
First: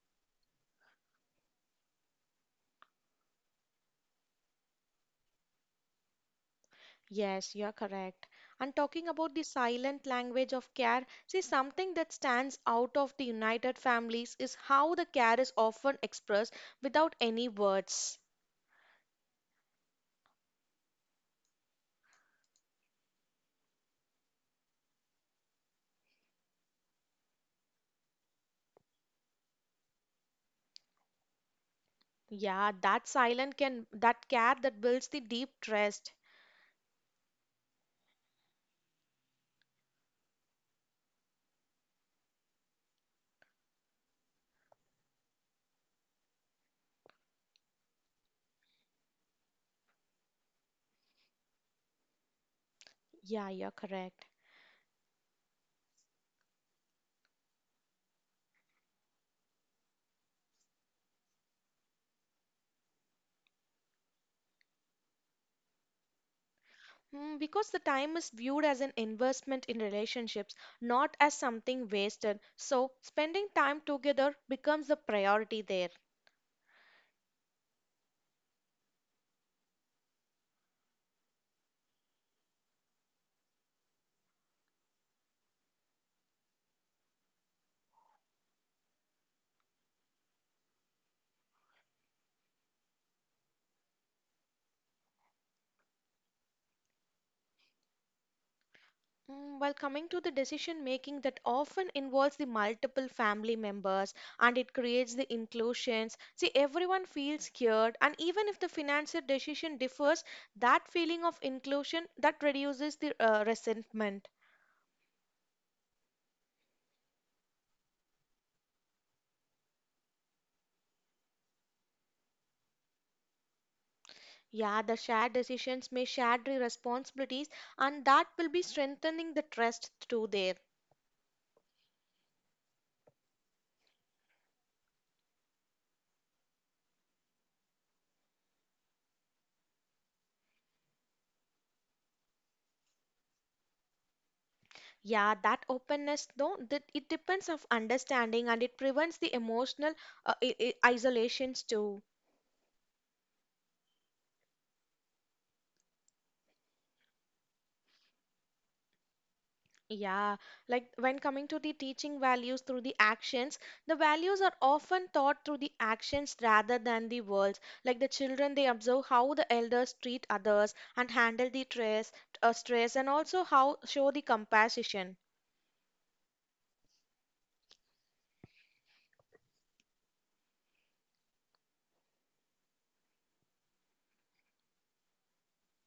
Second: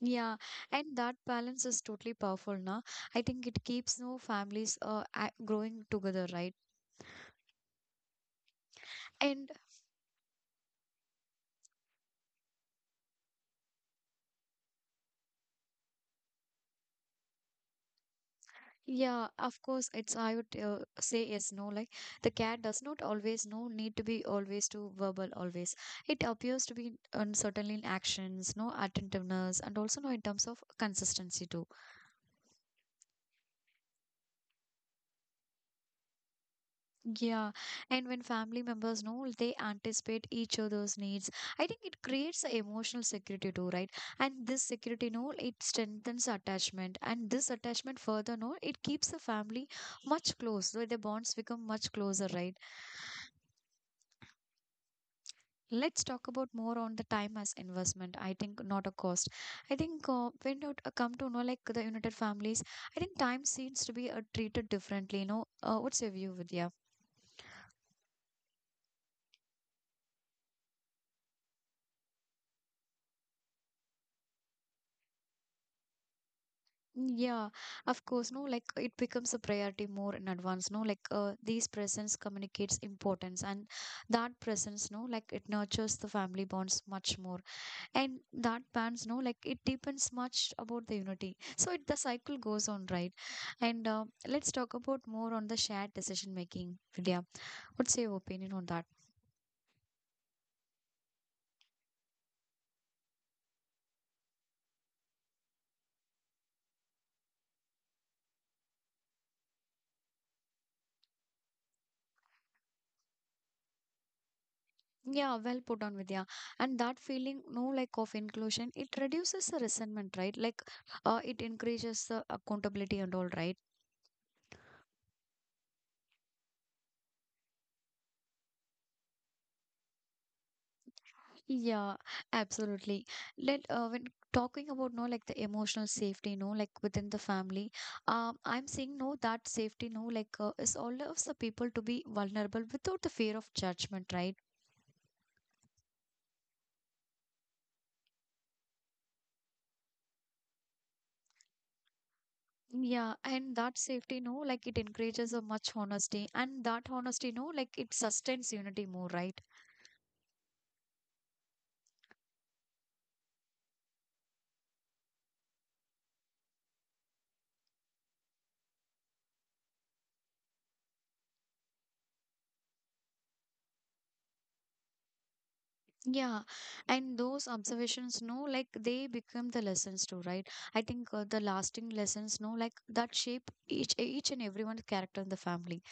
[SPEAKER 1] Yeah, and that balance is totally powerful now. I think it keeps no families uh, a- growing together, right?
[SPEAKER 2] Yes, you are correct. And talking about the
[SPEAKER 1] And
[SPEAKER 2] silent language of care, see something that stands out of the United Families is how the care is often expressed without any words.
[SPEAKER 1] yeah, of course, it's I would uh, say yes, no. Like the cat does not always no need to be always to verbal always. It appears to be uncertainly in actions, no attentiveness, and also no in terms of consistency too.
[SPEAKER 2] Yeah, that silent can that care that builds the deep trust.
[SPEAKER 1] Yeah, and when family members know they anticipate each other's needs, I think it creates a emotional security too, right? And this security, no, it strengthens attachment, and this attachment further, no, it keeps the family much close. So the bonds become much closer, right?
[SPEAKER 2] Yeah, you're correct.
[SPEAKER 1] Let's talk about more on the time as investment. I think not a cost. I think uh, when it uh, come to know like the United Families, I think time seems to be uh, treated differently. You know, uh, what's your view, Vidya?
[SPEAKER 2] Mm, because the time is viewed as an investment in relationships, not as something wasted. So, spending time together becomes the priority there.
[SPEAKER 1] Yeah, of course, no, like it becomes a priority more in advance, no, like uh, these presence communicates importance and that presence, no, like it nurtures the family bonds much more. And that bonds, no, like it deepens much about the unity. So it, the cycle goes on, right? And uh, let's talk about more on the shared decision making, Vidya. What's your opinion on that?
[SPEAKER 2] Mm, while coming to the decision making that often involves the multiple family members and it creates the inclusions. See, everyone feels scared, and even if the financial decision differs, that feeling of inclusion that reduces the uh, resentment.
[SPEAKER 1] Yeah, well put on Vidya. And that feeling, no like of inclusion, it reduces the resentment, right? Like, uh, it increases the accountability and all, right?
[SPEAKER 2] Yeah, the shared decisions may shared the responsibilities, and that will be strengthening the trust through there.
[SPEAKER 1] Yeah, absolutely. Let uh, when talking about no like the emotional safety, no like within the family, um, I'm saying no that safety, no like uh, is allows the people to be vulnerable without the fear of judgment, right?
[SPEAKER 2] Yeah, that openness though that it depends of understanding and it prevents the emotional uh, i- i- isolations too.
[SPEAKER 1] Yeah, and that safety, no, like it encourages a much honesty, and that honesty, no, like it sustains unity more, right?
[SPEAKER 2] Yeah, like when coming to the teaching values through the actions, the values are often taught through the actions rather than the words. Like the children, they observe how the elders treat others and handle the stress, uh, stress, and also how show the compassion.
[SPEAKER 1] Yeah, and those observations, no, like they become the lessons too, right? I think uh, the lasting lessons, no, like that shape each each and everyone's character in the family.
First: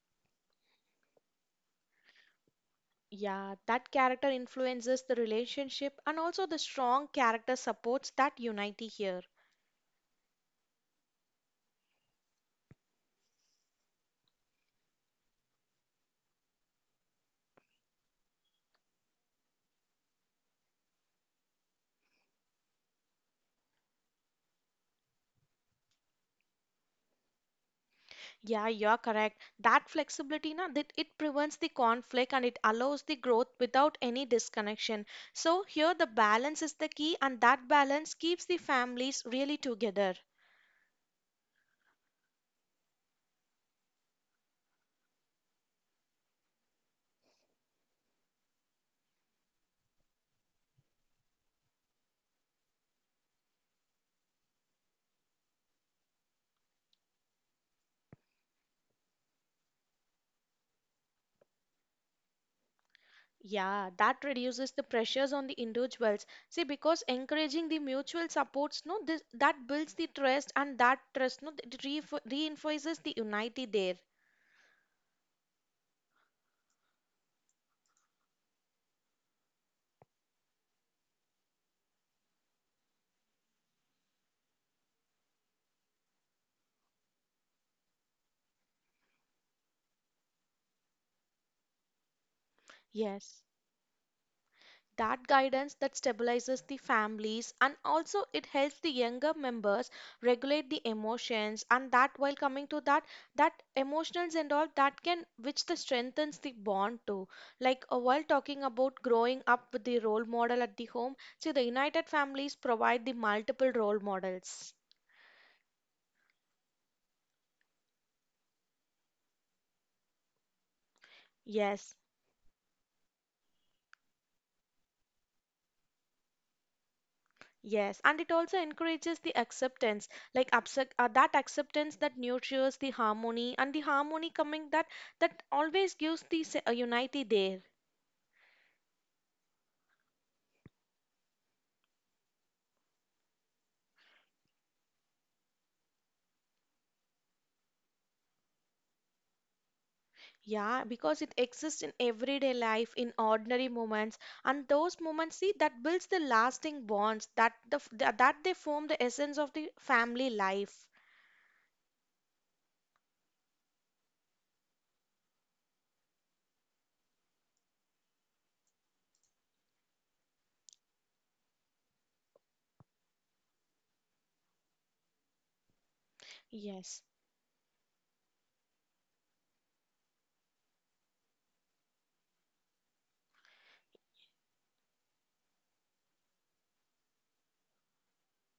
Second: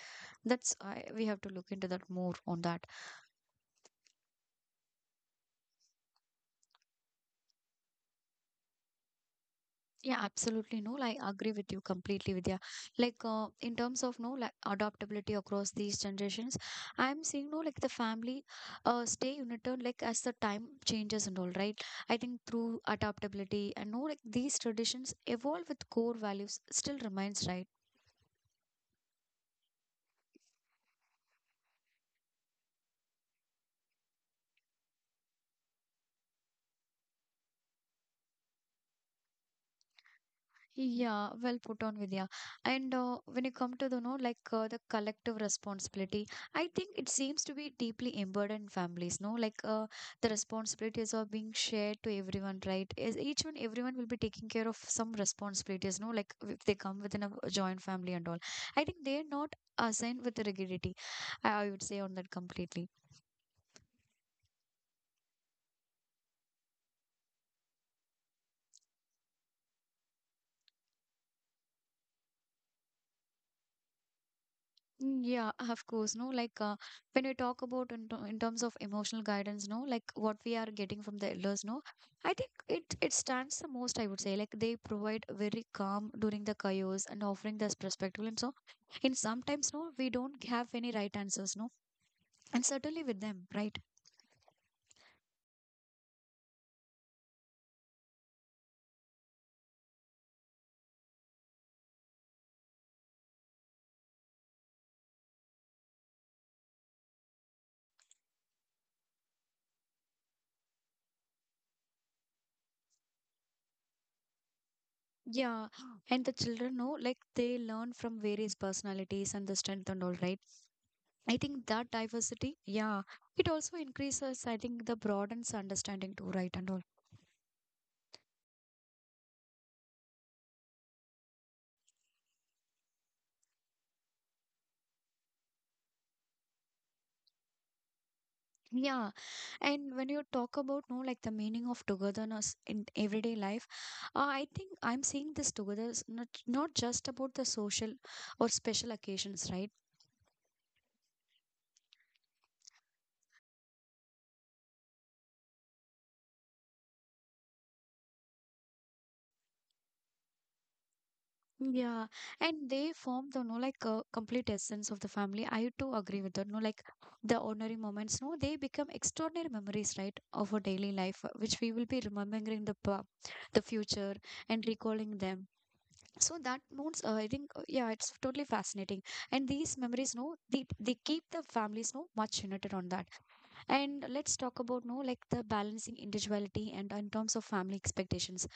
[SPEAKER 1] That's I we have to look into that more on that.
[SPEAKER 2] Yeah, that character influences the relationship, and also the strong character supports that unity here.
[SPEAKER 1] Yeah, absolutely. No, like, I agree with you completely, Vidya. Like, uh, in terms of no, like, adaptability across these generations, I'm seeing no, like, the family uh, stay united, like, as the time changes and all, right? I think through adaptability and no, like, these traditions evolve with core values still remains, right?
[SPEAKER 2] Yeah, you're correct. That flexibility, na, that it prevents the conflict and it allows the growth without any disconnection. So here the balance is the key, and that balance keeps the families really together.
[SPEAKER 1] Yeah, well put on, Vidya. And uh, when you come to the, know, like uh, the collective responsibility, I think it seems to be deeply embedded in families, no? Like uh, the responsibilities are being shared to everyone, right? Is each one, everyone will be taking care of some responsibilities, no? Like if they come within a joint family and all. I think they're not assigned with the rigidity. I, I would say on that completely.
[SPEAKER 2] Yeah, that reduces the pressures on the individuals. See, because encouraging the mutual supports, no, this that builds the trust and that trust, no, it re reinforces the unity there.
[SPEAKER 1] Mm, yeah, of course, no, like uh, when we talk about in, ter- in terms of emotional guidance, no, like what we are getting from the elders, no, I think it it stands the most, I would say, like they provide very calm during the chaos and offering this perspective, and so in sometimes, no, we don't have any right answers, no, and certainly with
[SPEAKER 2] Yes,
[SPEAKER 1] them, right?
[SPEAKER 2] that guidance that stabilizes the families and also it helps the younger members regulate the emotions, and that while coming to that, that emotions and all that can which the strengthens the bond too, like uh, while talking about growing up with the role model at the home, see the united families provide the multiple role models.
[SPEAKER 1] Yeah, and the children, no, like they learn from various personalities and the strength and all, right? I think that
[SPEAKER 2] Yes.
[SPEAKER 1] diversity, yeah, it also increases, I think, the broadens understanding too, right, and all.
[SPEAKER 2] Yes, and it also encourages the acceptance, like accept, uh, that acceptance that nurtures the harmony, and the harmony coming that that always gives the se- uh, unity there.
[SPEAKER 1] Yeah, and when you talk about no like the meaning of togetherness in everyday life, uh, I think I'm seeing this togetherness not not just about the social or special occasions, right?
[SPEAKER 2] Yeah, because it exists in everyday life, in ordinary moments, and those moments, see, that builds the lasting bonds that the f- that that they form the essence of the family life.
[SPEAKER 1] Yeah, and they form the no like uh, complete essence of the family. I too agree with that. No, like the ordinary moments, no, they become extraordinary memories, right, of our daily life, uh, which we will be remembering in the pa- the future and recalling them. So that means
[SPEAKER 2] Yes.
[SPEAKER 1] uh, I think uh, yeah, it's totally fascinating, and these memories, no, they, they keep the families no much united on that. And let's talk about no like the balancing individuality and in terms of family expectations,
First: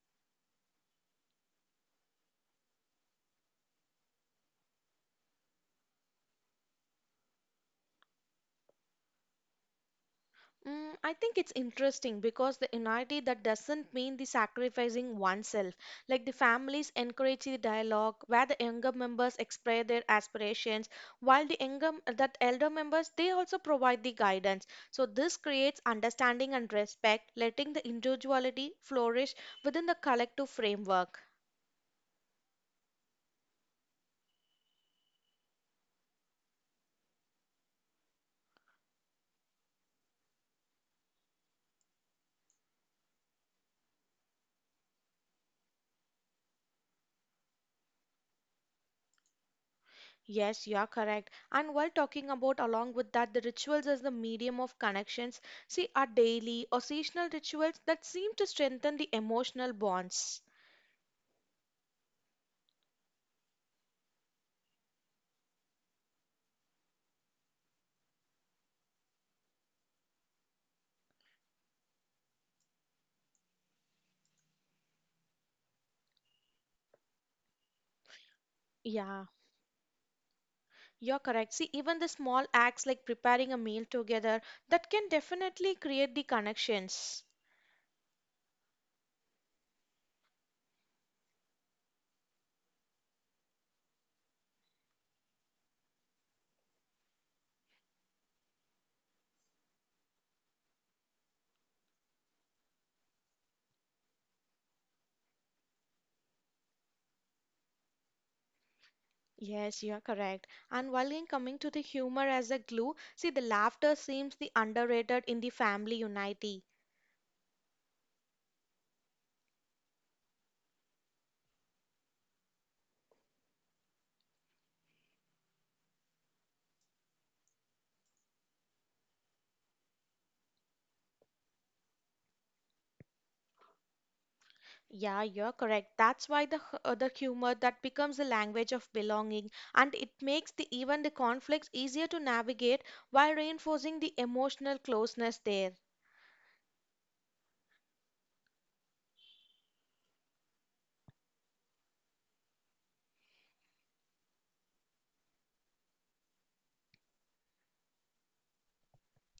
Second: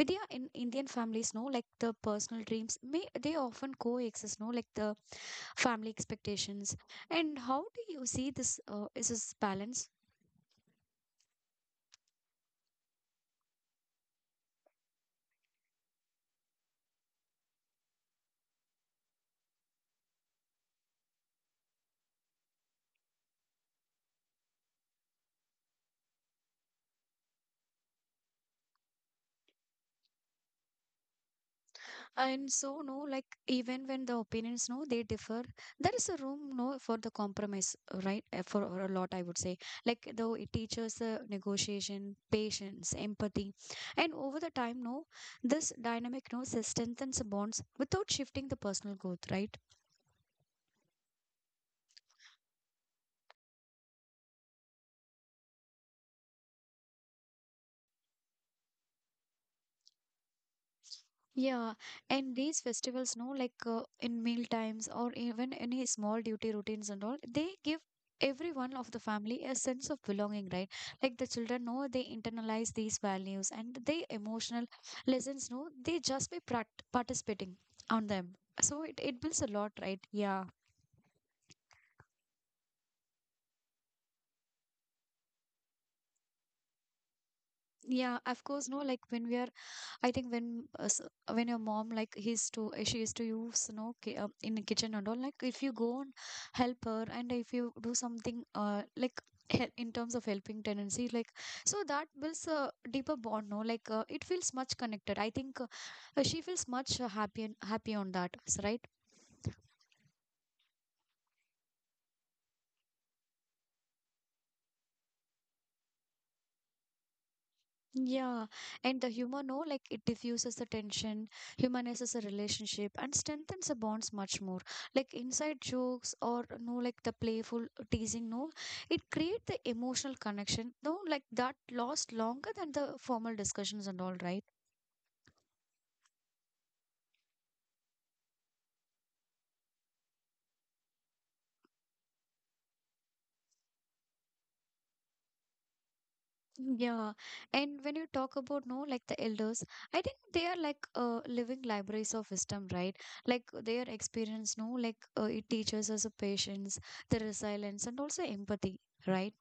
[SPEAKER 1] Vidya. In Indian families, no, like the personal dreams may they often coexist no like the family expectations, and how do you see this, uh, is this balance?
[SPEAKER 2] Mm, I think it's interesting because the unity that doesn't mean the sacrificing oneself. Like the families encourage the dialogue where the younger members express their aspirations, while the younger that elder members they also provide the guidance. So this creates understanding and respect, letting the individuality flourish within the collective framework.
[SPEAKER 1] And so no like even when the opinions no they differ, there is a room no for the compromise, right? Uh, for, for a lot, I would say, like though it teaches uh, negotiation, patience, empathy. And over the time no this dynamic no s- strengthens bonds without shifting the personal growth, right?
[SPEAKER 2] Yes, you are correct. And while talking about, along with that, the rituals as the medium of connections, see, are daily or seasonal rituals that seem to strengthen the emotional bonds.
[SPEAKER 1] Yeah, and these festivals, no, like uh, in meal times or even any small duty routines and all, they give everyone of the family a sense of belonging, right? Like the children know they internalize these values, and they emotional lessons, no, they just be prac participating on them. So it, it
[SPEAKER 2] Yeah,
[SPEAKER 1] builds a lot, right? Yeah.
[SPEAKER 2] you're correct. See, even the small acts like preparing a meal together that can definitely create the connections.
[SPEAKER 1] Yeah, of course, no, like when we are, I think when uh, s- when your mom, like he's to uh, she is to use, you know, ki- uh, in the kitchen and all, like if you go and help her, and if you do something uh like hel- in terms of helping tendency, like so that builds a deeper bond, no, like uh, it feels much connected, I think, uh, uh, she feels much uh, happy and happy on that s- right.
[SPEAKER 2] Yes, you are correct. And while in coming to the humor as a glue, see, the laughter seems the underrated in the family unity.
[SPEAKER 1] Yeah, and the humor, no, like it diffuses the tension, humanizes a relationship, and strengthens the bonds much more. Like inside jokes or no, like the playful teasing, no, it create the emotional connection, no, like that lasts longer than the formal discussions and all, right?
[SPEAKER 2] Yeah, you're correct. That's why the hu- uh, the humor that becomes a language of belonging, and it makes the even the conflicts easier to navigate while reinforcing the emotional closeness there.
[SPEAKER 1] Yeah, and when you talk about no, like the elders, I think they are like uh, living libraries of wisdom, right? Like their experience, no, like uh, it teaches us a patience, the resilience, and also empathy, right?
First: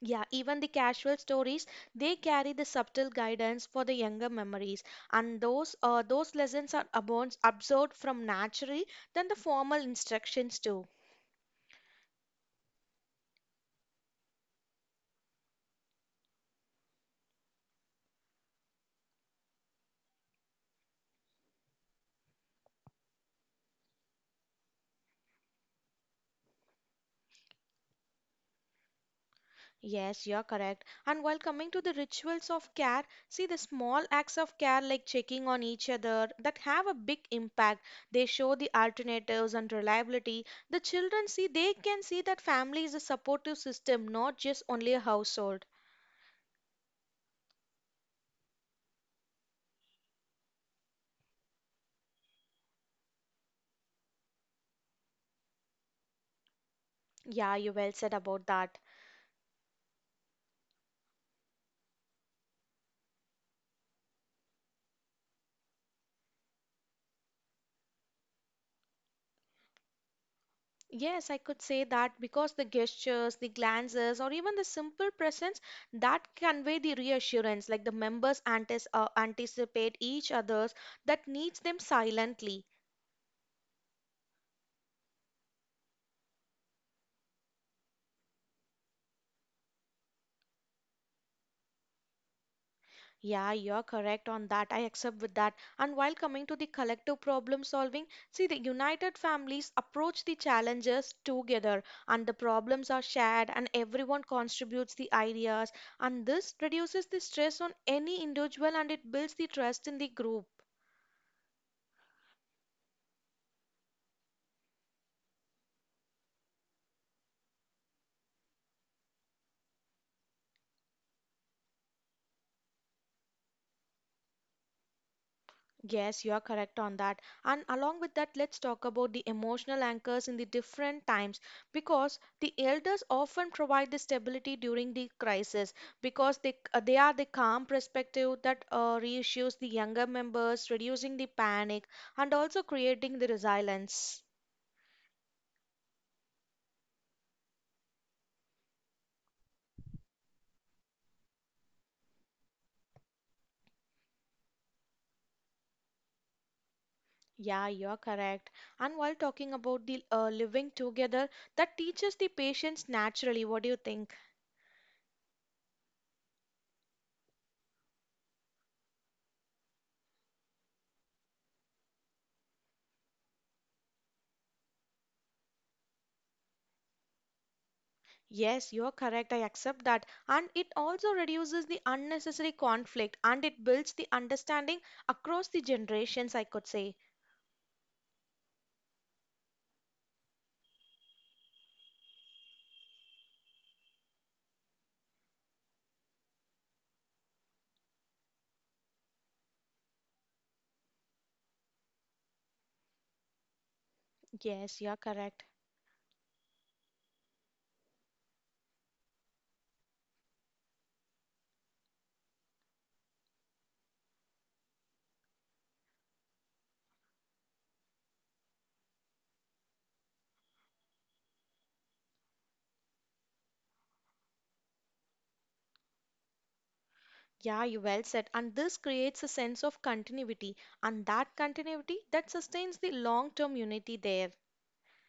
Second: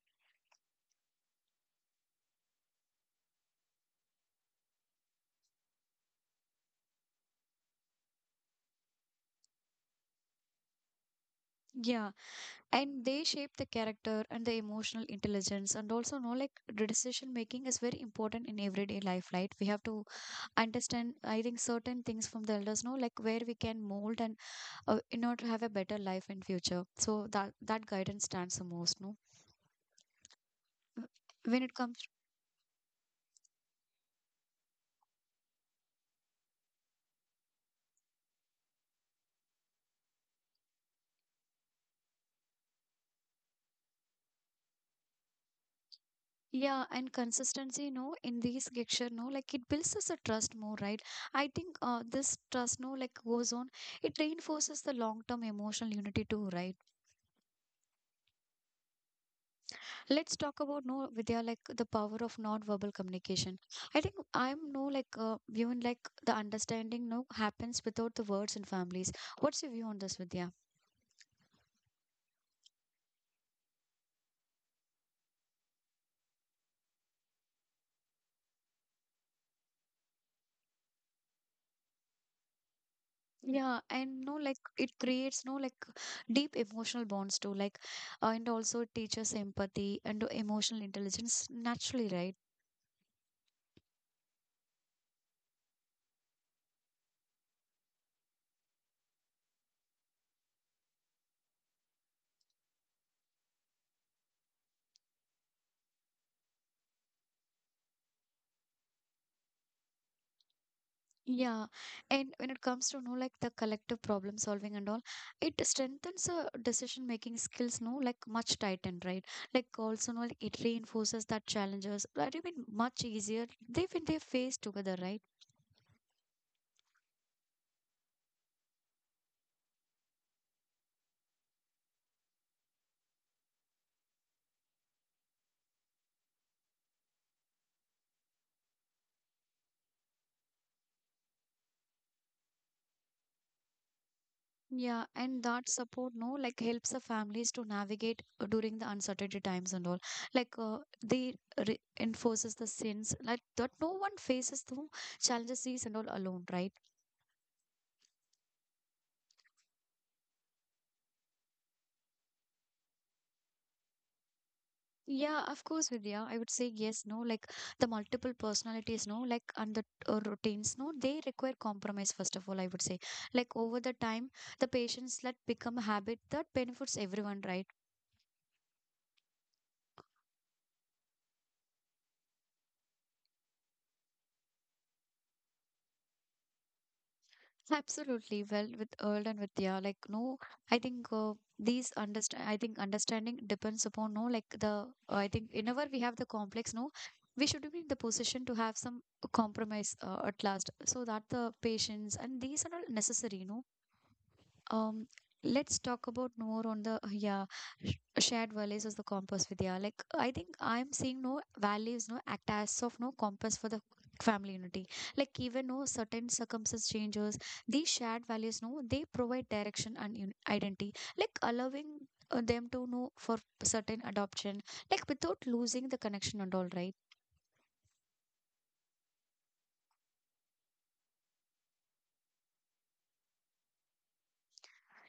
[SPEAKER 2] Yeah, even the casual stories they carry the subtle guidance for the younger memories, and those uh, those lessons are abon- absorbed from naturally than the formal instructions too.
[SPEAKER 1] Yeah, and they shape the character and the emotional intelligence, and also know like the decision making is very important in everyday life, right? We have to understand, I think, certain things from the elders, know like where we can mold and uh, in order to have a better life in future. So that that guidance stands the most, no?
[SPEAKER 2] Yes, you're correct. And while
[SPEAKER 1] When
[SPEAKER 2] coming
[SPEAKER 1] it
[SPEAKER 2] to the
[SPEAKER 1] comes.
[SPEAKER 2] rituals of care, see the small acts of care like checking on each other that have a big impact. They show the alternatives and reliability. The children see they can see that family is a supportive system, not just only a household.
[SPEAKER 1] Yeah, and consistency, you know, in these lecture, no, like it builds us a trust more, right? I think uh, this trust, no, like goes on, it reinforces the long term emotional unity too, right?
[SPEAKER 2] Yeah, you well said about that.
[SPEAKER 1] Let's talk about no, Vidya, like the power of non-verbal communication. I think I'm no like uh, even like the understanding no happens without the words in families. What's your view on this, Vidya?
[SPEAKER 2] Yes, I could say that because the gestures, the glances, or even the simple presence that convey the reassurance, like the members antis- uh, anticipate each other's that needs them silently.
[SPEAKER 1] Yeah, and no, like it creates no like deep emotional bonds too, like, uh, and also it teaches empathy and emotional intelligence naturally, right?
[SPEAKER 2] Yeah, you're correct on that. I accept with that. And while coming to the collective problem solving, see the united families approach the challenges together, and the problems are shared and everyone contributes the ideas, and this reduces the stress on any individual and it builds the trust in the group.
[SPEAKER 1] Yeah, and when it comes to know like the collective problem solving and all, it strengthens uh, decision making skills. No, like much tightened, right? Like also, no, like it reinforces that challenges that have been much easier. They when they face together, right?
[SPEAKER 2] Yes, you are correct on that. And along with that, let's talk about the emotional anchors in the different times because the elders often provide the stability during the crisis because they, uh, they are the calm perspective that uh, reassures the younger members, reducing the panic and also creating the resilience.
[SPEAKER 1] Yeah, and that support, no, like helps the families to navigate uh, during the uncertainty times and all. Like uh, they reinforces the sense like that no one faces the challenges these and all alone, right?
[SPEAKER 2] Yeah, you're correct. And while talking about the uh, living together, that teaches the patience naturally. What do you think?
[SPEAKER 1] Yeah, of course, Vidya. I would say yes, no. Like the multiple personalities, no. Like and the uh, routines, no. They require compromise. First of all, I would say, like over the time, the patients let become a habit that benefits everyone, right?
[SPEAKER 2] Yes, you're correct. I accept that. And it also reduces the unnecessary conflict and it builds the understanding across the generations, I could say.
[SPEAKER 1] Absolutely. Well, with Earl and Vidya, like no, I think uh, these understand. I think understanding depends upon no, like the. uh, I think whenever we have the complex, no, we should be in the position to have some compromise uh, at last, so that the patients and these are all necessary, no.
[SPEAKER 2] Yes, you're
[SPEAKER 1] Um,
[SPEAKER 2] correct.
[SPEAKER 1] let's talk about more on the yeah sh- shared values as the compass with, yeah. Like I think I'm seeing no values no act as of no compass for the family unity. Like even no certain circumstance changes, these shared values no they provide direction and un- identity. Like allowing uh, them to know for certain adoption, like without losing the connection and all, right.
[SPEAKER 2] Yeah, you well said. And this creates a sense of continuity, and that continuity that sustains the long-term unity there.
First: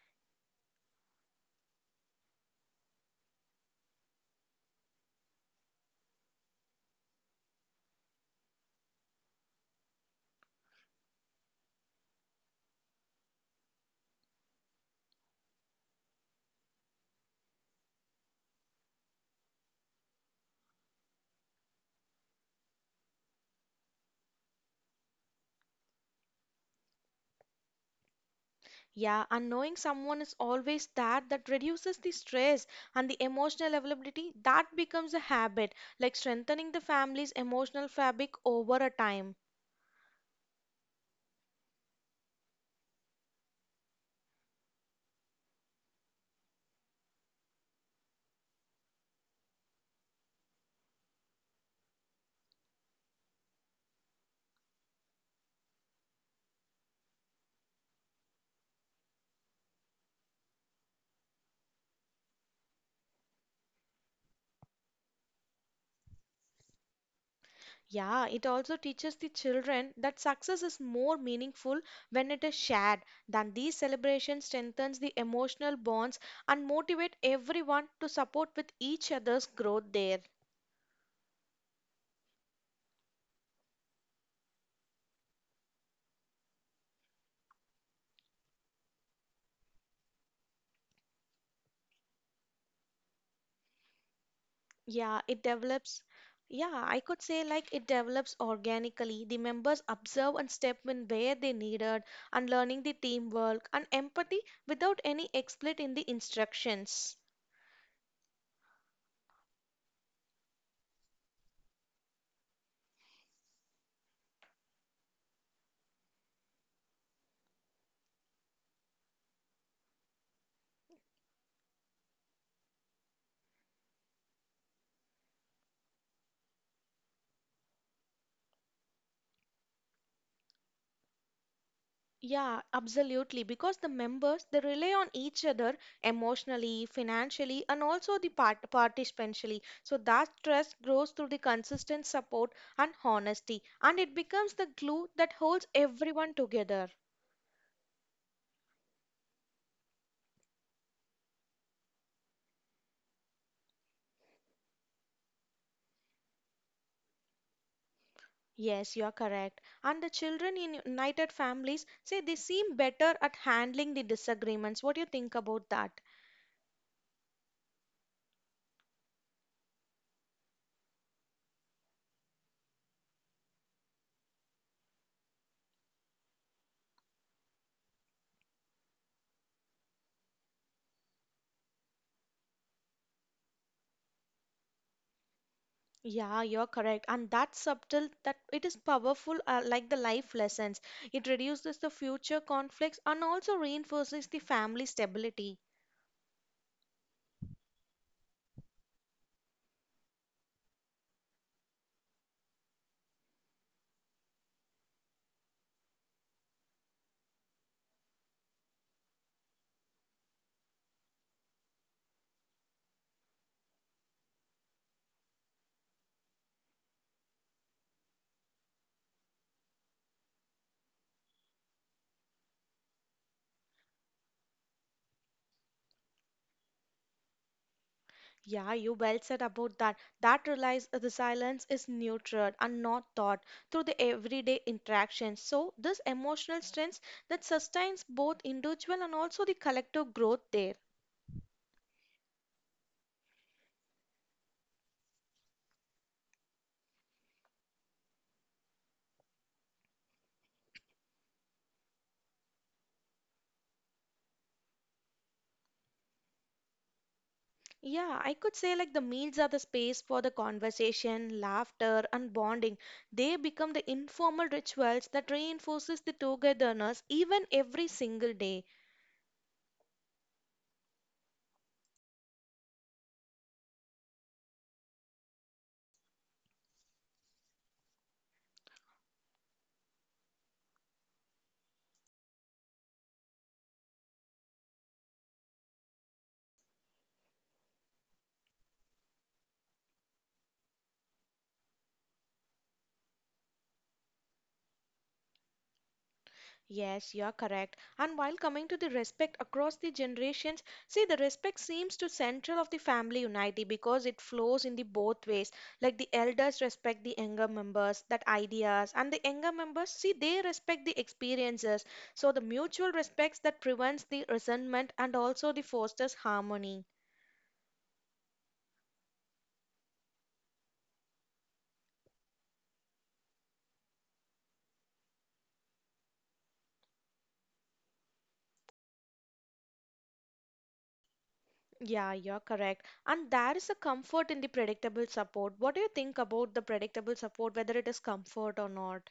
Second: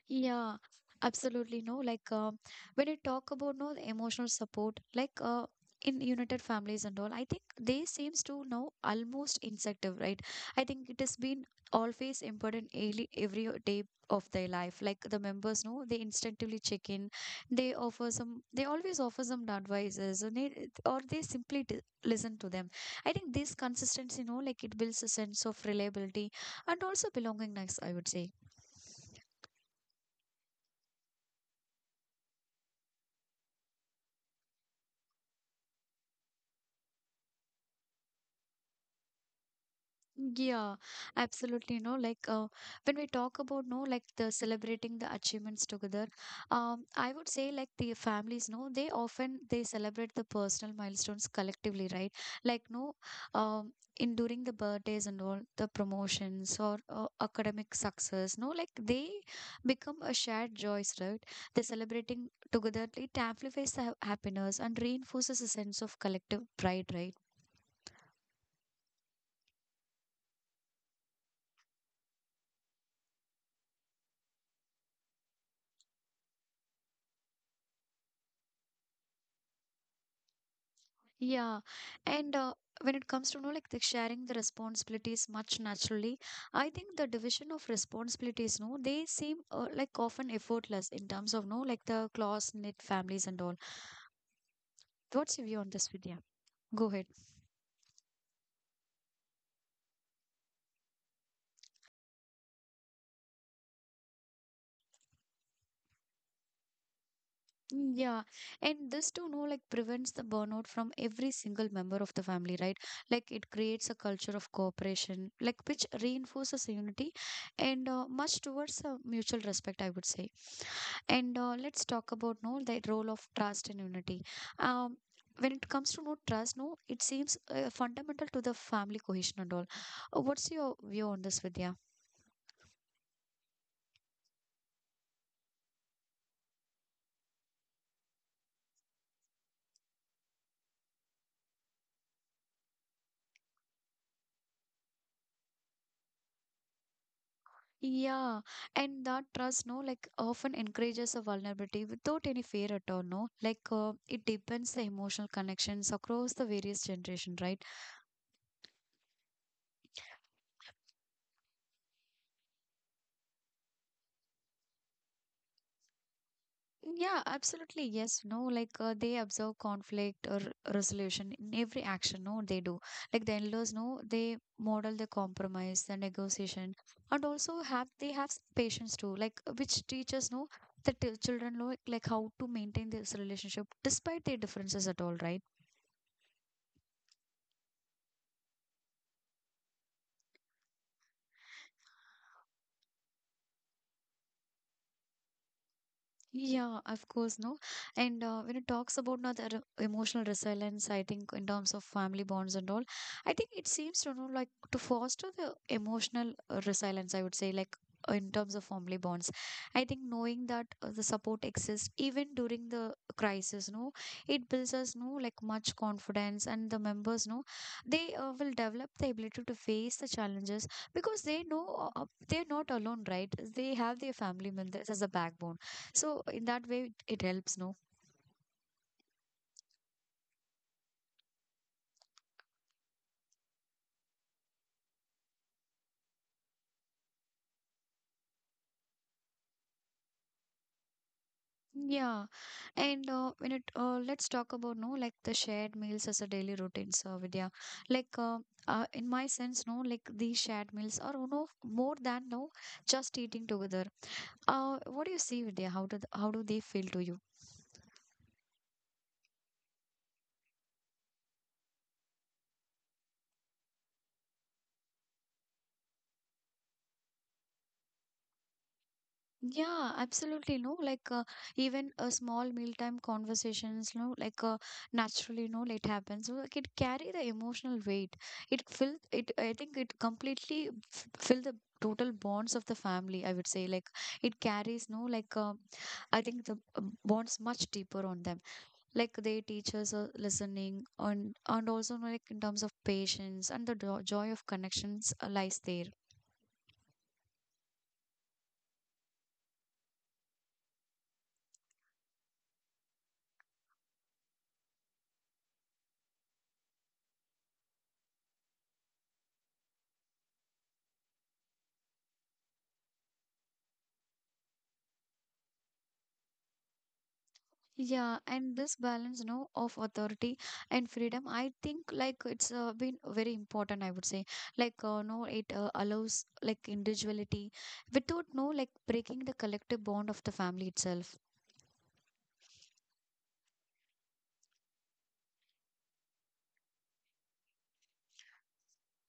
[SPEAKER 1] Yeah, absolutely. No, like uh, when you talk about no emotional support, like uh, in united families and all, I think they seems to know almost instinctive, right? I think it has been always important early, every day of their life. Like the members know, they instinctively check in. They offer some. They always offer some advices, and they, or they simply d listen to them. I think this consistency, you know, like it builds a sense of reliability and also belongingness. I would say.
[SPEAKER 2] Yeah, and knowing someone is always there that reduces the stress, and the emotional availability that becomes a habit, like strengthening the family's emotional fabric over a time.
[SPEAKER 1] Yeah, absolutely. No, like uh, when we talk about no, like the celebrating the achievements together, um, I would say like the families, no, they often they celebrate the personal milestones collectively, right? Like no, um, in during the birthdays and all the promotions or uh, academic success, no, like they become a shared joys, right? They celebrating together it amplifies the ha- happiness and reinforces a sense of collective pride, right?
[SPEAKER 2] Yeah, it also teaches the children that success is more meaningful when it is shared. Then these celebrations strengthens the emotional bonds and motivate everyone to support with each other's growth there.
[SPEAKER 1] Yeah, and uh, when it comes to you know like the sharing the responsibilities much naturally, I think the division of responsibilities, no, they seem uh, like often effortless in terms of no like the close knit families and all.
[SPEAKER 2] Yeah,
[SPEAKER 1] What's
[SPEAKER 2] it
[SPEAKER 1] your view on this,
[SPEAKER 2] develops.
[SPEAKER 1] Vidya? Go
[SPEAKER 2] Yeah, I
[SPEAKER 1] ahead.
[SPEAKER 2] could say like it develops organically. The members observe and step in where they needed and learning the teamwork and empathy without any explicit in the instructions.
[SPEAKER 1] Mm, yeah, and this too, no, like prevents the burnout from every single member of the family, right? Like it creates a culture of cooperation, like which reinforces unity and uh, much towards uh, mutual respect, I would say. And uh, let's talk about no the role of trust and unity. Um, when it comes to no trust, no, it seems uh, fundamental to the family cohesion and all. Uh, what's your view on this, Vidya?
[SPEAKER 2] Yeah, absolutely. Because the members they rely on each other emotionally, financially, and also the part participationally. So that trust grows through the consistent support and honesty, and it becomes the glue that holds everyone together.
[SPEAKER 1] Yeah, and that trust, no, like often encourages a vulnerability without any fear at all, no. Like uh, it deepens the emotional connections across the various generation, right?
[SPEAKER 2] Yes, you are correct. And the children in united families say they seem better at handling the disagreements. What do you think about that?
[SPEAKER 1] Yeah, absolutely. Yes, no, like uh, they observe conflict or resolution in every action. No, they do. Like the in-laws, no, they model the compromise, the negotiation, and also have they have some patience too. Like uh, which teaches no the t- children like like how to maintain this relationship despite their differences at all, right?
[SPEAKER 2] Yeah, you're correct. And that subtle that it is powerful uh, like the life lessons. It reduces the future conflicts and also reinforces the family stability.
[SPEAKER 1] Yeah, of course, no. And uh, when it talks about now the re- emotional resilience, I think in terms of family bonds and all, I think it seems to know like to foster the emotional uh, resilience. I would say like uh, in terms of family bonds, I think knowing that uh, the support exists even during the crisis, no, it builds us no like much confidence, and the members, no, they uh, will develop the ability to face the challenges because they know uh, uh, they're not alone, right? They have their family members as a backbone, so in that way, it it helps, no?
[SPEAKER 2] Yeah, you well said about that. That relies uh, the silence is nurtured and not taught through the everyday interactions. So this emotional strength that sustains both individual and also the collective growth there.
[SPEAKER 1] Yeah. And uh, when it uh, let's talk about no like the shared meals as a daily routine, so Vidya. Like uh, uh, in my sense, no, like these shared meals are you know more than no just eating together. Uh, what do you see, Vidya? How do th- how do they feel to you?
[SPEAKER 2] Yeah, I could say like the meals are the space for the conversation, laughter, and bonding. They become the informal rituals that reinforces the togetherness even every single day.
[SPEAKER 1] Yeah, absolutely. No, like uh, even a small mealtime conversations, no, like uh, naturally, no, it happens. So, like it carry the emotional weight. It fill it. I think it completely f- fill the total bonds of the family. I would say like it carries no like uh, I think the uh, bonds much deeper on them. Like they teach us uh, listening and and also no, like in terms of patience and the do- joy of connections uh, lies there.
[SPEAKER 2] Yes, you are correct. And while coming to the respect across the generations, see the respect seems to central of the family unity because it flows in the both ways. Like the elders respect the younger members, that ideas, and the younger members see they respect the experiences. So the mutual respects that prevents the resentment and also the fosters harmony.
[SPEAKER 1] Yeah, and this balance, you know, of authority and freedom, I think like it's uh, been very important, I would say. Like, uh, no, it uh, allows like individuality without no like breaking the collective bond of the family itself.
[SPEAKER 2] Yeah, you're correct. And there is a comfort in the predictable support. What do you think about the predictable support, whether it is comfort or not?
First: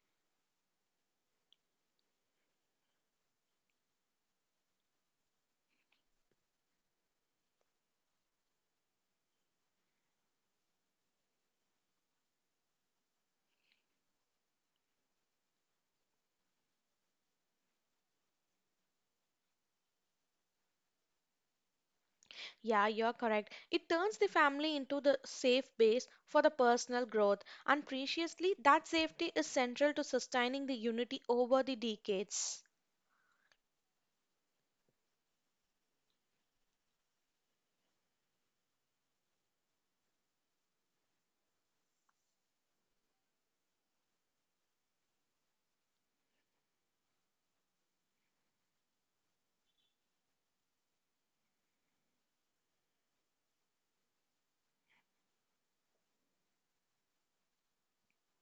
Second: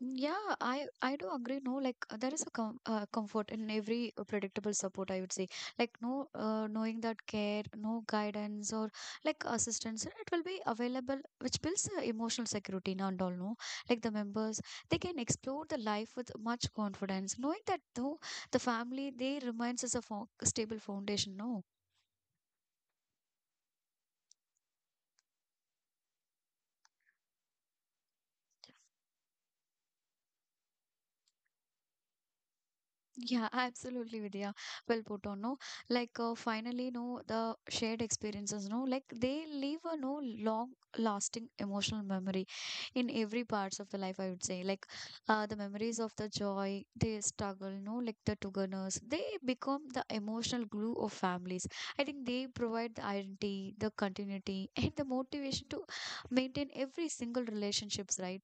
[SPEAKER 1] Yeah, I I do agree. No, like uh, there is a com uh, comfort in every uh, predictable support, I would say. Like no, uh, knowing that care, no guidance or like assistance, it will be available, which builds uh, emotional security now and all. No, like the members, they can explore the life with much confidence, knowing that though the family they remains as a fo stable foundation. No.
[SPEAKER 2] Yeah, you're correct. It turns the family into the safe base for the personal growth, and preciously, that safety is central to sustaining the unity over the decades.
[SPEAKER 1] Yeah, absolutely, Vidya. Well put on, no? Like, uh, finally, no, the shared experiences, no? Like, they leave a no long-lasting emotional memory in every parts of the life, I would say. Like, uh, the memories of the joy, the struggle, no? Like, the togetherness, they become the emotional glue of families. I think they provide the identity, the continuity, and the motivation to maintain every single relationships, right?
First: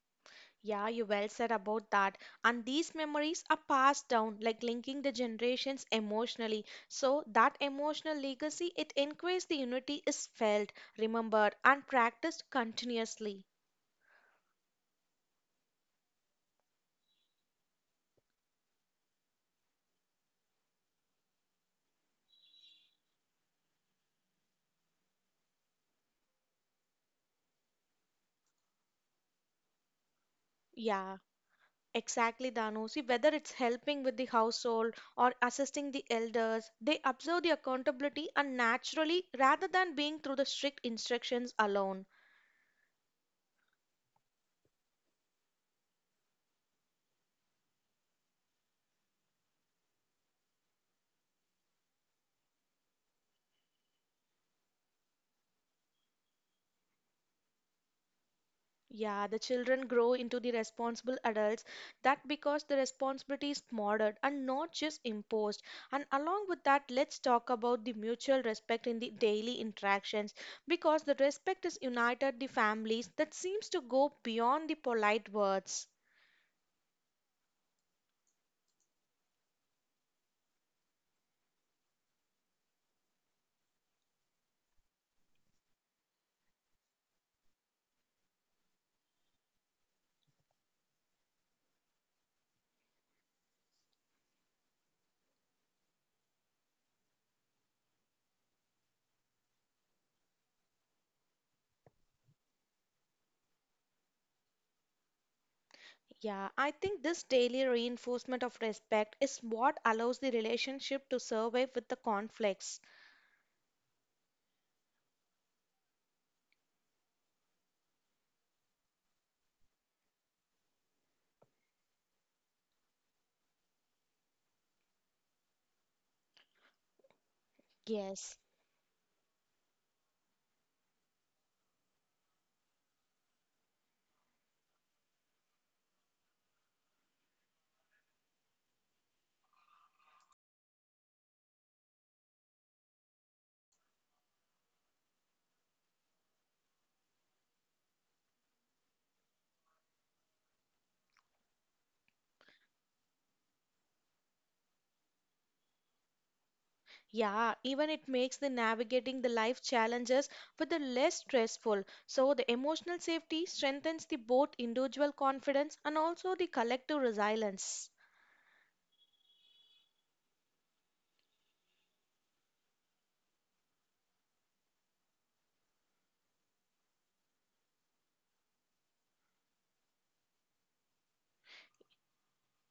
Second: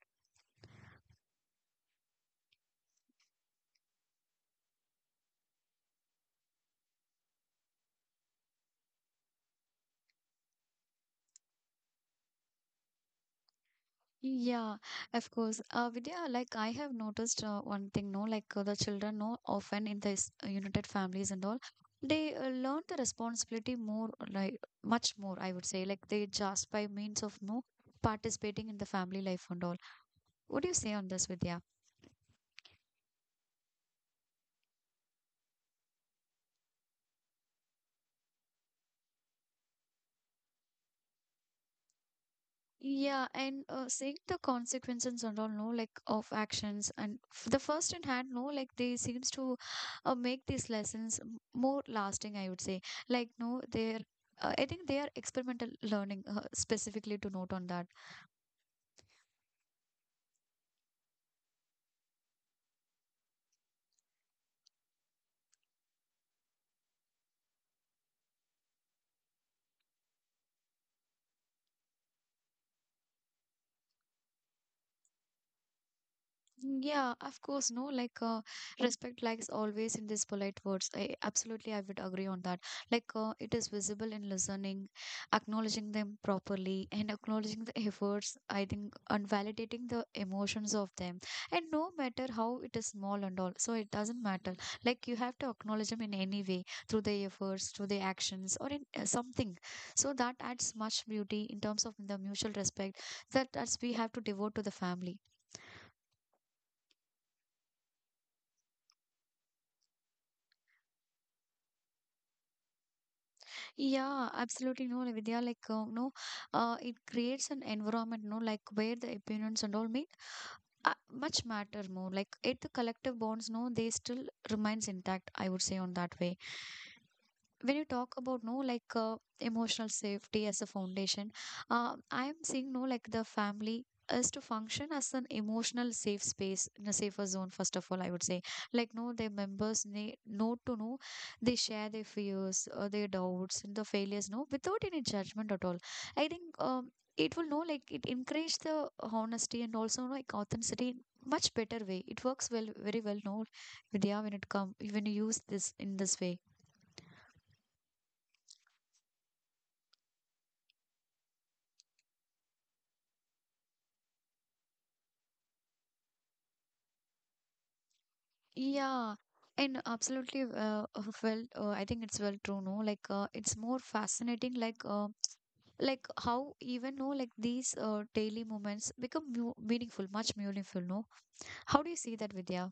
[SPEAKER 2] Yeah, you well said about that. And these memories are passed down, like linking the generations emotionally. So that emotional legacy, it increases the unity is felt, remembered, and practiced continuously.
[SPEAKER 1] Yeah, of course. Uh, Vidya, like I have noticed uh, one thing, no, like uh, the children, no, often in this uh, united families and all, they uh, learn the responsibility more, like much more, I would say, like they just by means of no participating in the family life and all. What do you say on
[SPEAKER 2] Yeah.
[SPEAKER 1] this, Vidya?
[SPEAKER 2] Exactly, Danu. See, whether it's helping with the household or assisting the elders, they observe the accountability and naturally rather than being through the strict instructions alone.
[SPEAKER 1] Yeah, and uh, seeing the consequences and all, no, like of actions, and f the first in hand, no, like they seems to uh, make these lessons m- more lasting. I would say, like no, they're. Uh, I think they are experimental learning uh, specifically to note on that.
[SPEAKER 2] Yeah, the children grow into the responsible adults. That because the responsibility is modeled and not just imposed. And along with that, let's talk about the mutual respect in the daily interactions. Because the respect is united the families that seems to go beyond the polite words.
[SPEAKER 1] Mm, yeah, of course, no, like uh, respect lies always in these polite words. I absolutely I would agree on that. Like uh, it is visible in listening, acknowledging them properly, and acknowledging the efforts, I think, and validating the emotions of them. And no matter how it is small and all, so it doesn't matter. Like you have to acknowledge them in any way through their efforts, through their actions, or in uh, something. So that adds much beauty in terms of the mutual respect that that's we have to devote to the family.
[SPEAKER 2] Yeah, I think this daily reinforcement of respect is what allows the relationship to survive with the conflicts.
[SPEAKER 1] Yeah, absolutely. No, Vidya, like, uh, no, uh, it creates an environment, no, like where the opinions and all mean uh, much matter more. Like, it the collective bonds, no, they still remains intact. I would say on that way when you talk
[SPEAKER 2] Yes.
[SPEAKER 1] about no like uh, emotional safety as a foundation. uh, I am seeing no like the family is to function as an emotional safe space in a safer zone, first of all, I would say. Like no, their members need know to know they share their fears or their doubts and the failures no without any judgment at all. I think, um, it will know like it encourage the honesty and also no, like authenticity in much better way. It works well, very well, no Vidya, when it come when you use this in this way.
[SPEAKER 2] Yeah, even it makes the navigating the life challenges with the less stressful. So the emotional safety strengthens the both individual confidence and also the collective resilience.
[SPEAKER 1] Yeah, and absolutely. Uh, uh, well, uh, I think it's well true. No, like uh, it's more fascinating. Like, uh, like how even no, like these uh, daily moments become mu meaningful, much meaningful. No, how do you see that, Vidya?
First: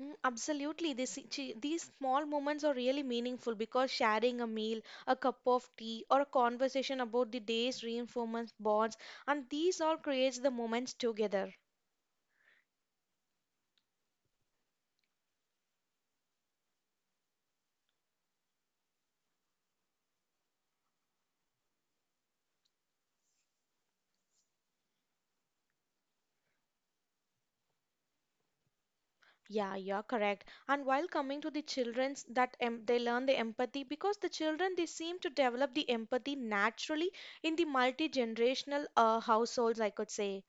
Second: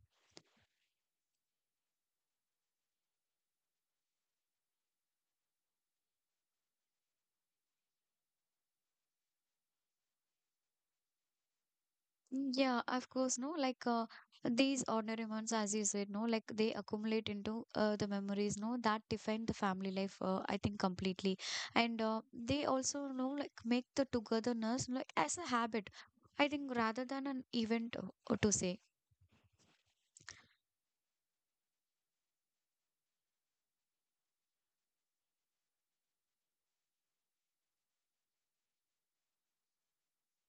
[SPEAKER 2] Mm, absolutely. This, chi- these small moments are really meaningful because sharing a meal, a cup of tea, or a conversation about the day's reinforcement bonds, and these all creates the moments together.
[SPEAKER 1] Yeah, of course, no, like uh, these ordinary ones, as you said, no, like they accumulate into uh, the memories, no, that define the family life, uh, I think, completely. And uh, they also, know, like make the togetherness like as a habit, I think, rather than an event uh, to say.
[SPEAKER 2] Yeah, you're correct. And while coming to the children's, that em they learn the empathy because the children they seem to develop the empathy naturally in the multi-generational uh, households, I could say.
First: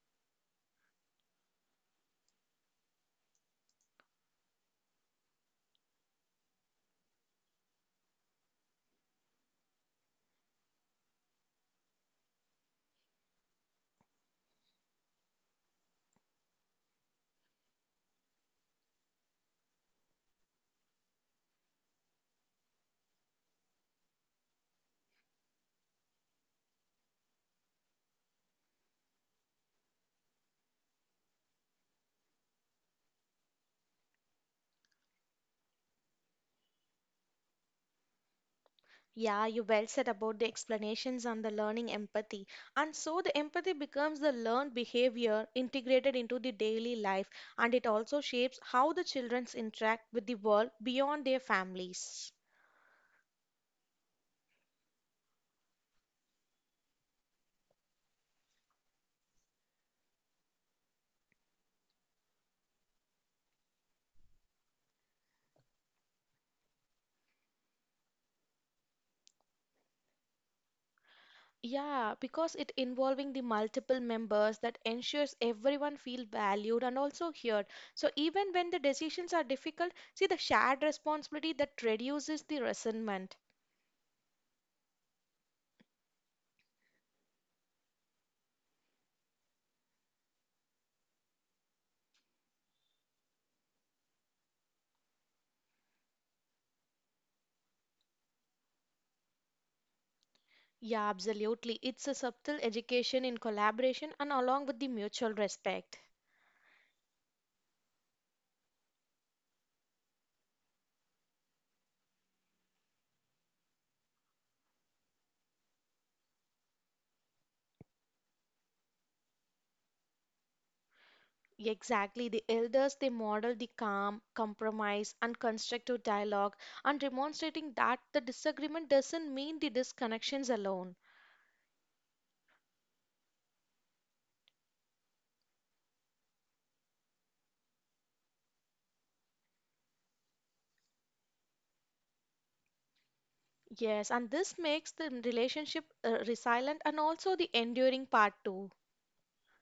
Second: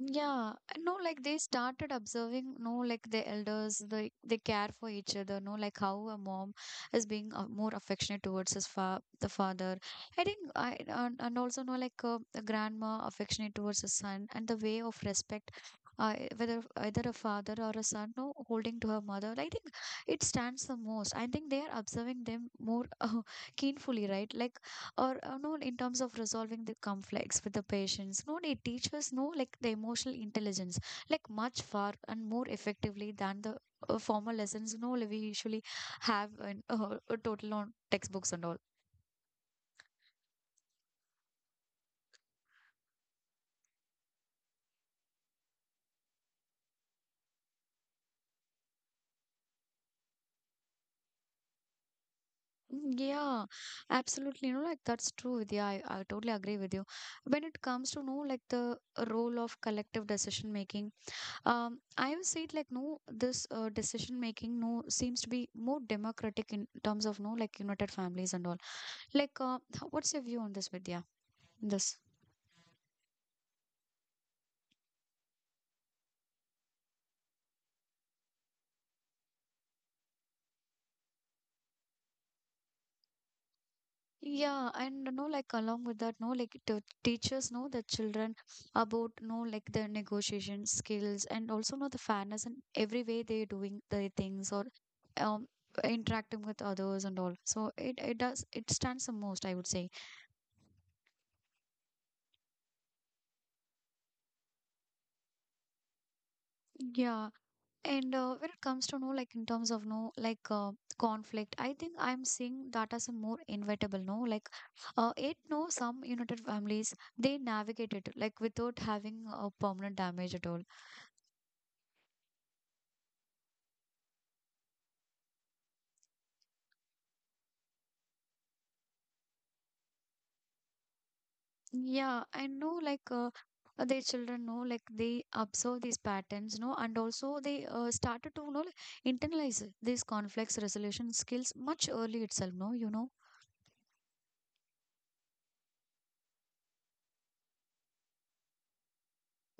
[SPEAKER 1] Yeah, no, like they started observing, no, like the elders, they they care for each other, no, like how a mom is being uh, more affectionate towards his fa the father. I think I and, and also no, like uh, the grandma affectionate towards his son and the way of respect, uh, whether either a father or a son, no, holding to her mother. I think it stands the most. I think they are observing them more uh, keenfully, right? Like or uh, no in terms of resolving the conflicts with the patients, no it teaches no like the emotional intelligence like much far and more effectively than the uh, formal lessons no like we usually have in uh, a total on textbooks and all.
[SPEAKER 2] Yeah, you well said about the explanations on the learning empathy. And so the empathy becomes the learned behavior integrated into the daily life, and it also shapes how the children interact with the world beyond their families.
[SPEAKER 1] Mm, yeah, absolutely, no like that's true Vidya. I, I totally agree with you when it comes to no like the role of collective decision making. um I would say it like no, this uh, decision making no seems to be more democratic in terms of no like united families and all. Like, uh, h- what's your view on this, Vidya? In this.
[SPEAKER 2] Yeah, because it involving the multiple members that ensures everyone feel valued and also heard. So even when the decisions are difficult, see the shared responsibility that reduces the resentment.
[SPEAKER 1] Yeah, and uh, no, like along with that, no, like t teachers know the children about no, like the negotiation skills and also know the fairness and every way they're doing their things or um interacting with others and all. So it it does it stands the most, I would say.
[SPEAKER 2] Yeah, absolutely. It's a subtle education in collaboration and along with the mutual respect.
[SPEAKER 1] Yeah, and uh, when it comes to no, like in terms of no, like uh, conflict, I think I'm seeing that as a more inevitable, no, like uh, it no, some united families they navigate it like without having a permanent damage at all.
[SPEAKER 2] Exactly. The elders, they model the calm, compromise, and constructive dialogue and demonstrating that the disagreement doesn't mean the disconnections alone.
[SPEAKER 1] Yeah, I know, like uh, uh, their children know, like they observe these patterns, no, and also they uh, started to you know like, internalize these conflicts resolution skills much early itself, no, you know
[SPEAKER 2] Yes, and this makes the relationship uh, resilient and also the enduring part too.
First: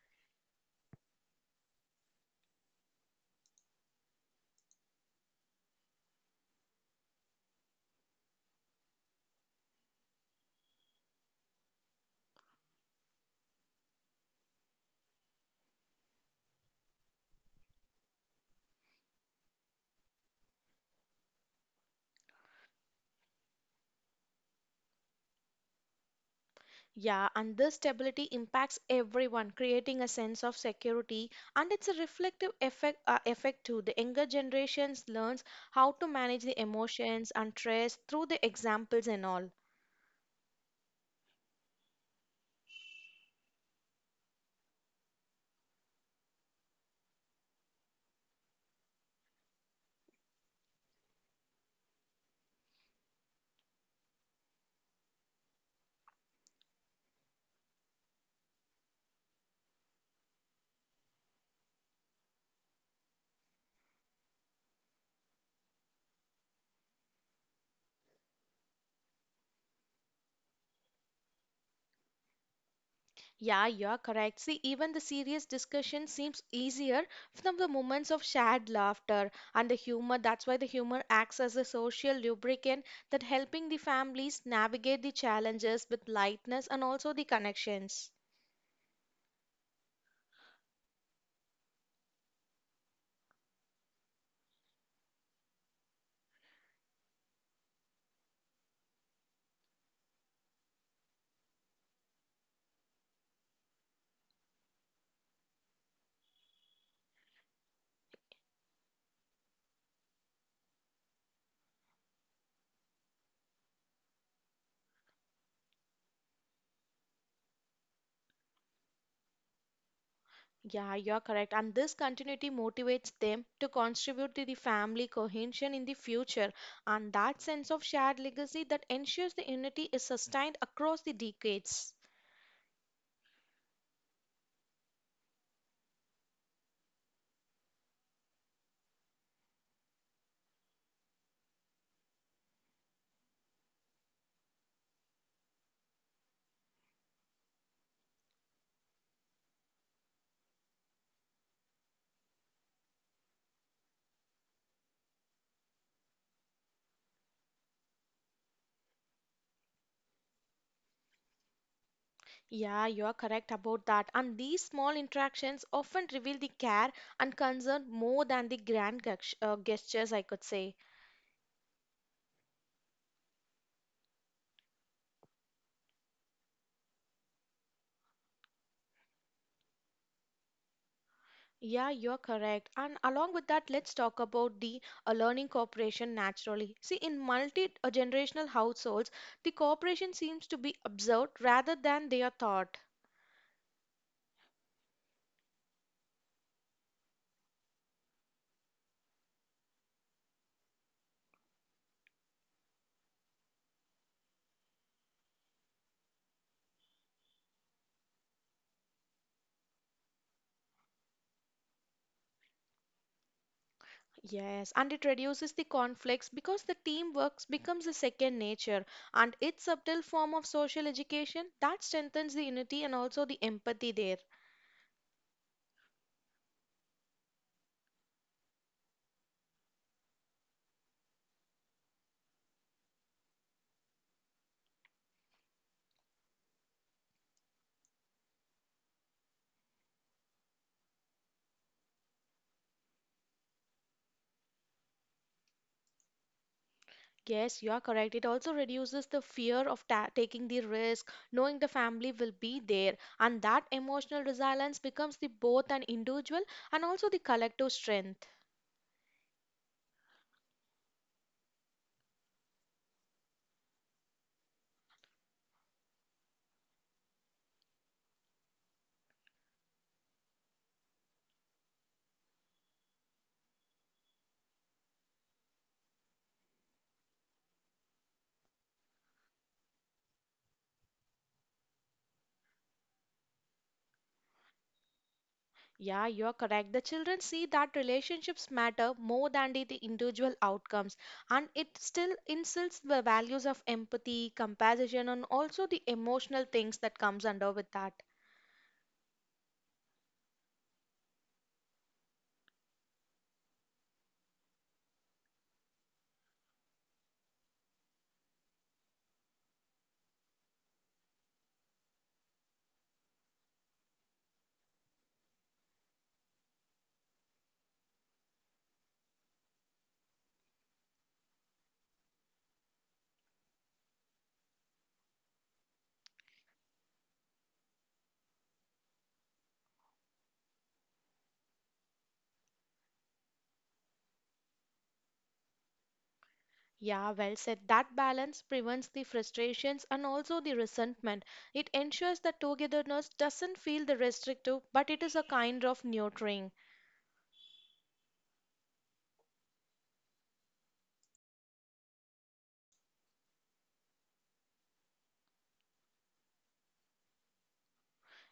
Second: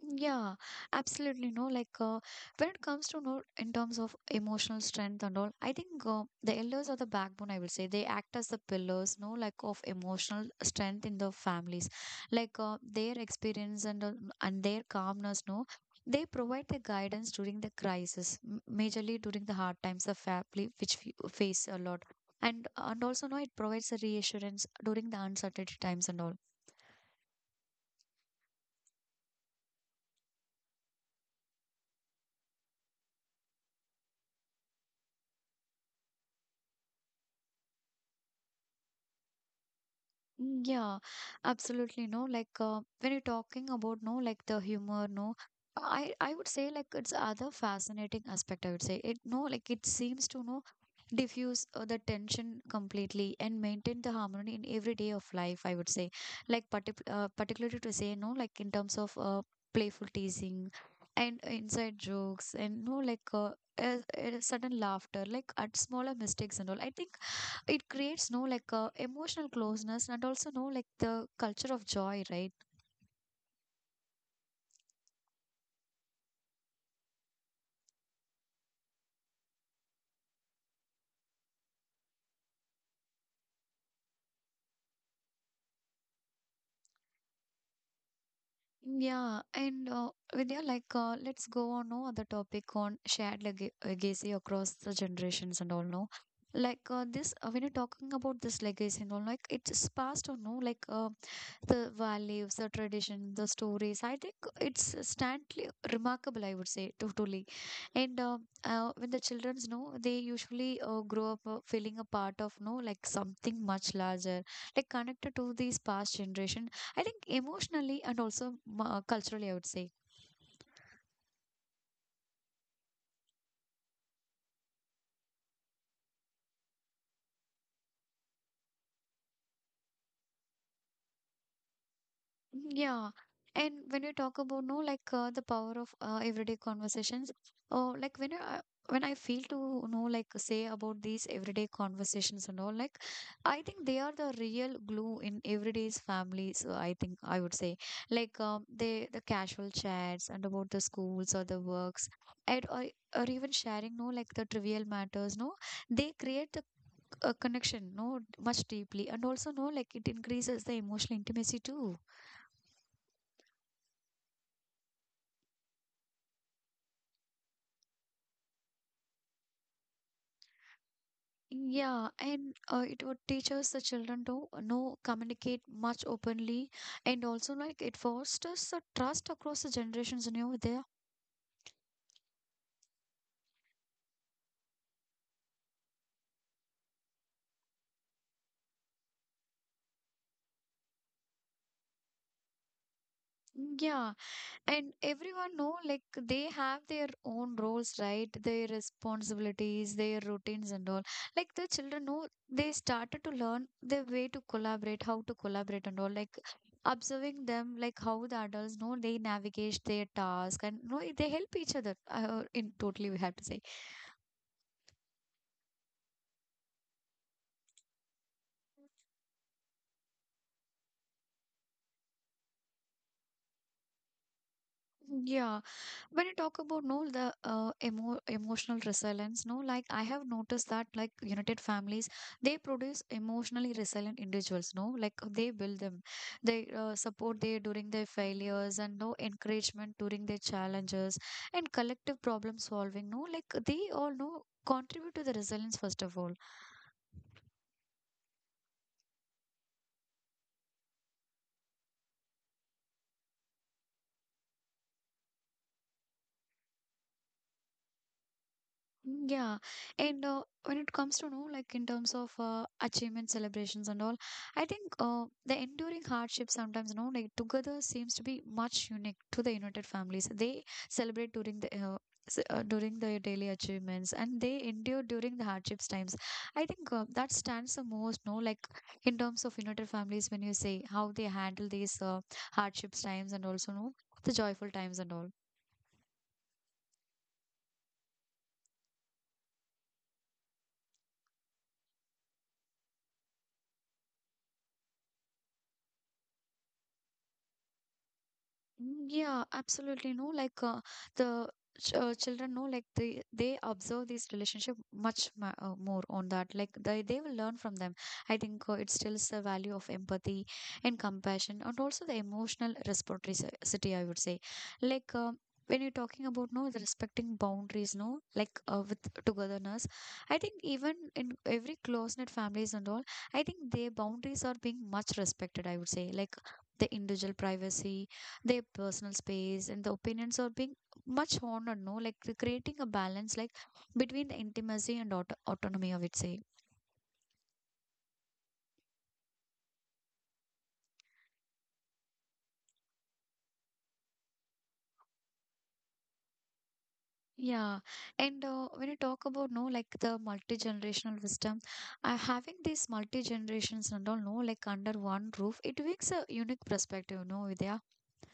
[SPEAKER 1] Yeah, absolutely. No, like uh, when it comes to no, in terms of emotional strength and all, I think uh, the elders are the backbone. I will say they act as the pillars. No, like of emotional strength in the families, like uh, their experience and uh, and their calmness. No, they provide the guidance during the crisis, m- majorly during the hard times the family which f- face a lot. And, and also, no, it provides a reassurance during the uncertainty times and all.
[SPEAKER 2] Yeah, and this stability impacts everyone, creating a sense of security, and it's a reflective effect, uh, effect too. The younger generations learns how to manage the emotions and stress through the examples and all.
[SPEAKER 1] Mm, yeah, absolutely. No, like uh, when you're talking about no, like the humor, no, I I would say like it's other fascinating aspect. I would say it no, like it seems to no diffuse uh, the tension completely and maintain the harmony in every day of life. I would say, like partic uh, particularly to say no, like in terms of uh, playful teasing and uh, inside jokes and no, like uh, a, a sudden laughter, like at smaller mistakes and all. I think it creates no like uh, emotional closeness and also no like the culture of joy, right?
[SPEAKER 2] Yeah, you're correct. See, even the serious discussion seems easier from the moments of shared laughter and the humor. That's why the humor acts as a social lubricant that helping the families navigate the challenges with lightness and also the connections.
[SPEAKER 1] Yeah, and uh, Vidya, like uh, let's go on no other topic on shared leg- legacy across the generations and all no, like uh, this uh, when you're talking about this legacy and all, like it's passed on no like uh, the values, the tradition, the stories. I think it's standly remarkable, I would say, totally. And uh, uh, when the childrens know, they usually uh, grow up uh, feeling a part of, no, like something much larger, like connected to these past generation. I think emotionally and also uh, culturally, I would say.
[SPEAKER 2] Yeah, you're correct. And this continuity motivates them to contribute to the family cohesion in the future. And that sense of shared legacy that ensures the unity is sustained across the decades.
[SPEAKER 1] Yeah. And when you talk about no, like uh, the power of uh, everyday conversations, or like when I when I feel to know, like say about these everyday conversations and all, like I think they are the real glue in everyday's families. uh, I think I would say like um, they the casual chats and about the schools or the works, and or, or even sharing no like the trivial matters. No, they create the c- a connection no much deeply, and also no like it increases the emotional intimacy too.
[SPEAKER 2] Yeah, you are correct about that. And these small interactions often reveal the care and concern more than the grand gest- uh, gestures, I could say.
[SPEAKER 1] Yeah, and uh, it would teach us the children to uh, know, communicate much openly, and also like it fosters the trust across the generations, you know, there.
[SPEAKER 2] Yeah, you're correct. And along with that, let's talk about the uh, learning cooperation naturally. See, in multi-generational households, the cooperation seems to be observed rather than they are taught.
[SPEAKER 1] Yeah, and everyone know like they have their own roles, right? Their responsibilities, their routines and all. Like the children know they started to learn the way to collaborate, how to collaborate and all. Like observing them, like how the adults know they navigate their task and you know, they help each other. Uh, in totally, we have to say.
[SPEAKER 2] Yes, and it reduces the conflicts because the teamwork becomes a second nature and its subtle form of social education that strengthens the unity and also the empathy there.
[SPEAKER 1] Yeah, when you talk about no the uh, emo emotional resilience, no, like I have noticed that like united families, they produce emotionally resilient individuals, no, like they build them, they uh, support they during their failures and no encouragement during their challenges and collective problem solving, no, like they all no contribute to the resilience first of all.
[SPEAKER 2] Yes, you are correct. It also reduces the fear of ta taking the risk, knowing the family will be there, and that emotional resilience becomes the both an individual and also the collective strength.
[SPEAKER 1] Mm, yeah, and uh, when it comes to know, like in terms of uh, achievement celebrations and all, I think uh, the enduring hardship sometimes, no, like together seems to be much unique to the United Families. They celebrate during the uh, s- uh, during the daily achievements, and they endure during the hardships times. I think uh, that stands the most, no, like in terms of United Families, when you say how they handle these uh, hardships times and also no the joyful times and all.
[SPEAKER 2] Yeah, you are correct. The children see that relationships matter more than the, the individual outcomes, and it still instills the values of empathy, compassion, and also the emotional things that comes under with that.
[SPEAKER 1] Mm, yeah, absolutely. No, like uh, the ch uh, children know, like they they observe these relationship much ma uh, more on that. Like they they will learn from them. I think uh, it stills the value of empathy and compassion, and also the emotional reciprocity. I would say, like. Uh, When you're talking about no the respecting boundaries, no like uh, with togetherness, I think even in every close-knit families and all, I think their boundaries are being much respected. I would say like the individual privacy, their personal space and the opinions are being much honored no like cre- creating a balance like between the intimacy and auto- autonomy. I would say
[SPEAKER 2] Yeah, well said. That balance prevents the frustrations and also the resentment. It ensures that togetherness doesn't feel the restrictive, but it is a kind of nurturing.
[SPEAKER 1] yeah, and uh, when you talk about no like the multi-generational wisdom, uh, having these multi-generations and all no like under one roof, it makes a unique perspective no Vidya.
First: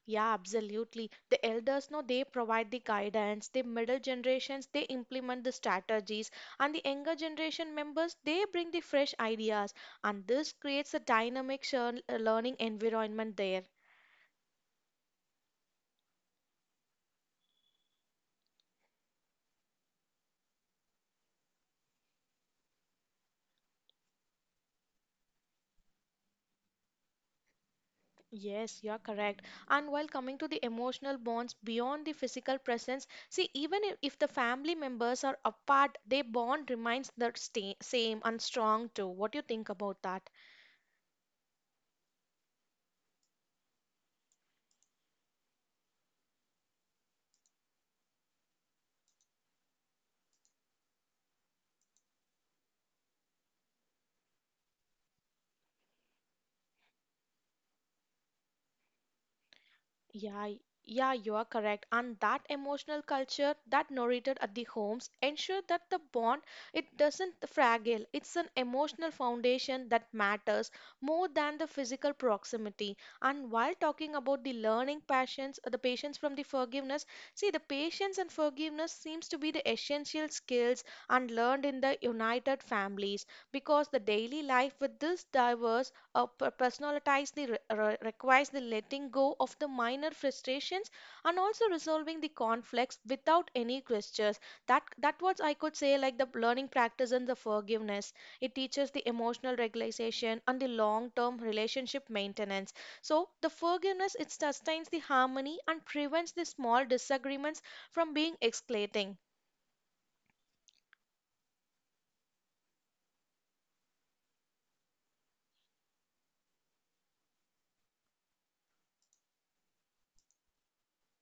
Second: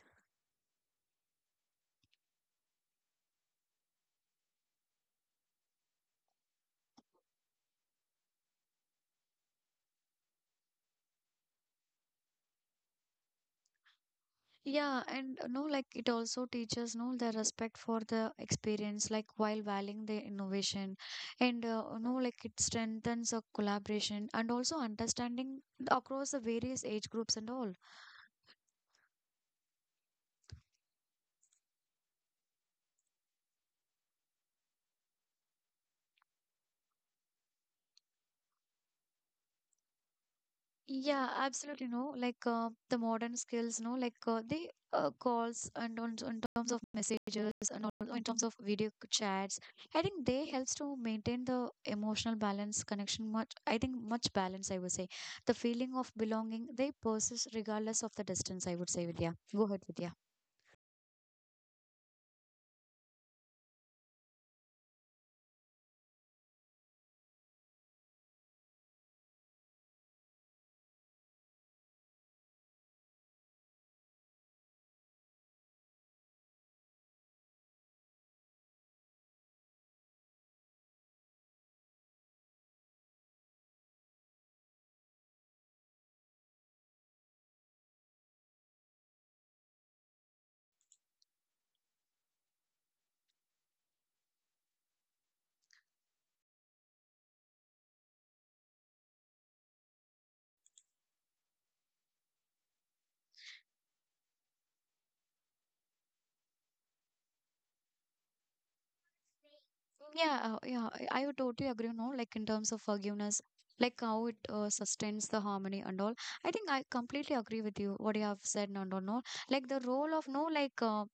[SPEAKER 2] Yeah, absolutely. The elders know they provide the guidance, the middle generations they implement the strategies, and the younger generation members they bring the fresh ideas, and this creates a dynamic shar- uh, learning environment there.
[SPEAKER 1] Yeah, and uh, no, like it also teaches no the respect for the experience, like while valuing the innovation, and uh, no, like it strengthens a collaboration and also understanding across the various age groups and all.
[SPEAKER 2] Yes, you're correct. And while coming to the emotional bonds beyond the physical presence, see, even if, if the family members are apart, their bond remains the sta- same and strong too. What do you think about that?
[SPEAKER 1] Yeah, absolutely. No, like uh, the modern skills, no, like uh, the uh, calls and on, in terms of messages and also in terms of video c- chats, I think they helps to maintain the emotional balance connection much. I think much balance. I would say the feeling of belonging they persist regardless of the distance. I would say, Vidya. Go ahead,
[SPEAKER 2] Yeah, y-
[SPEAKER 1] Vidya.
[SPEAKER 2] yeah, you are correct. And that emotional culture that narrated at the homes ensure that the bond it doesn't fragile. It's an emotional foundation that matters more than the physical proximity. And while talking about the learning passions, the patience from the forgiveness, see the patience and forgiveness seems to be the essential skills and learned in the united families because the daily life with this diverse uh, per- personalize the re- re- requires the letting go of the minor frustrations and also resolving the conflicts without any gestures that that was I could say like the learning practice and the forgiveness it teaches the emotional regulation and the long term relationship maintenance so the forgiveness it sustains the harmony and prevents the small disagreements from being escalating.
[SPEAKER 1] Yeah, uh, yeah, I, I would totally agree, you know, like in terms of forgiveness, like how it uh, sustains the harmony and all. I think I completely agree with you, what you have said, and all, no. Like the role of, no, like, uh,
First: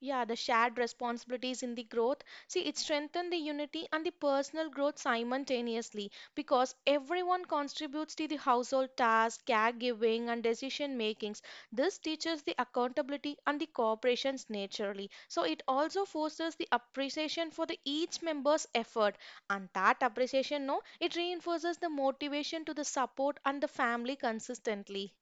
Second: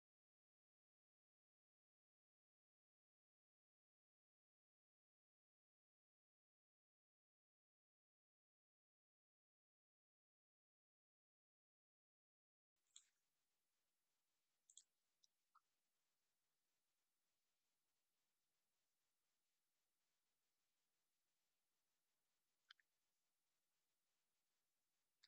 [SPEAKER 2] Yeah, the shared responsibilities in the growth. See, it strengthens the unity and the personal growth simultaneously because everyone contributes to the household tasks, caregiving, and decision makings. This teaches the accountability and the cooperations naturally. So it also fosters the appreciation for the each member's effort, and that appreciation, no, it reinforces the motivation to the support and the family consistently.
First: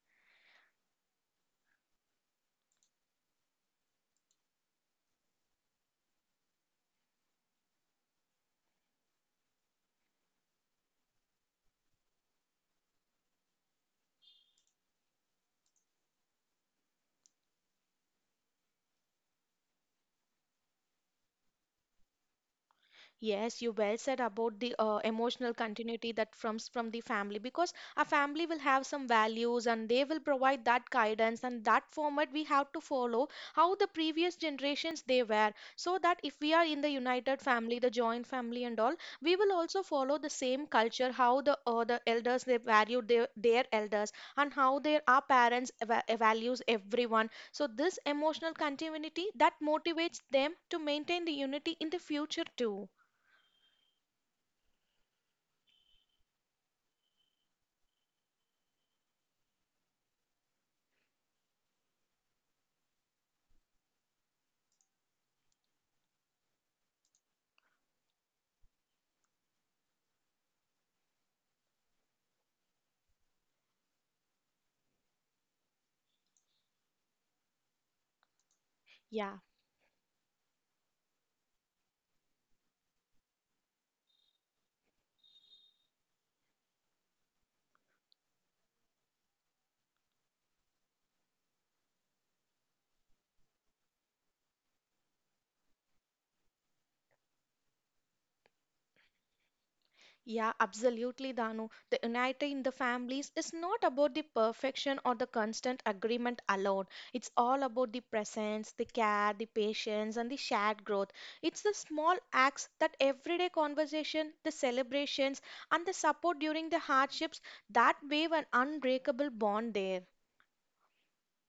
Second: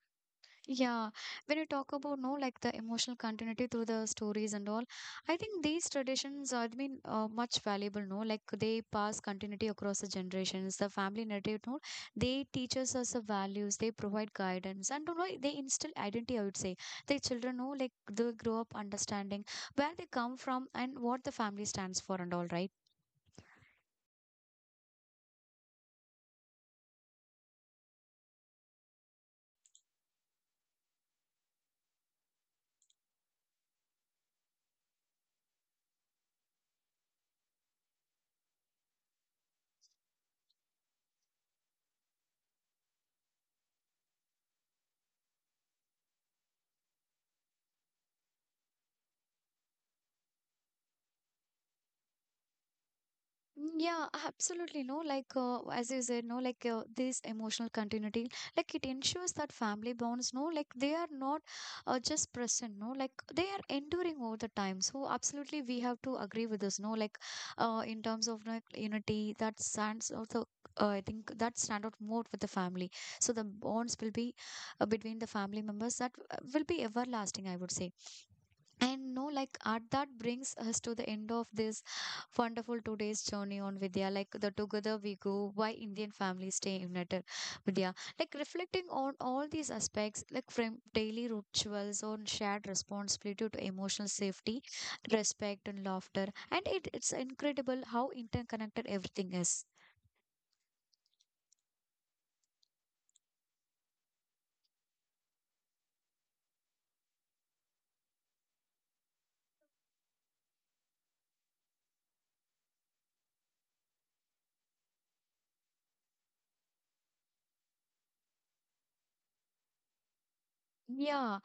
[SPEAKER 1] yeah, when you talk about no like the emotional continuity through the stories and all, I think these traditions are been uh, much valuable. No, like they pass continuity across the generations. The family narrative, no, they teaches us the values. They provide guidance, and you know they instill identity. I would say the children know, like they grow up understanding where they come from and what the family stands for and all. Right.
[SPEAKER 2] Yes, you well said about the uh, emotional continuity that comes from the family because a family will have some values and they will provide that guidance and that format we have to follow how the previous generations they were so that if we are in the united family, the joint family and all, we will also follow the same culture how the uh, the elders they valued their, their elders and how their our parents eva- values everyone. So this emotional continuity that motivates them to maintain the unity in the future too.
[SPEAKER 1] Mm, yeah, absolutely. No, like uh, as you said, no, like uh, this emotional continuity, like it ensures that family bonds, no, like they are not uh, just present, no, like they are enduring over the time. So absolutely, we have to agree with this, no, like uh, in terms of like unity, that stands out the. Uh, I think that stand out more with the family. So the bonds will be uh, between the family members that uh, will be everlasting. I would say and no,
[SPEAKER 2] Yeah,
[SPEAKER 1] like art that brings us to the end of this wonderful today's journey on Vidya. Like the together we go, why Indian families stay united, Vidya. Like reflecting on all these aspects, like from daily rituals on shared responsibility to emotional safety, respect and laughter. And it, it's incredible how interconnected everything is.
[SPEAKER 2] yeah, absolutely, Danu. The unity in the families is not about the perfection or the constant agreement alone. It's all about the presence, the care, the patience, and the shared growth. It's the small acts that everyday conversation, the celebrations, and the support during the hardships that wave an unbreakable bond there.
[SPEAKER 1] Yeah,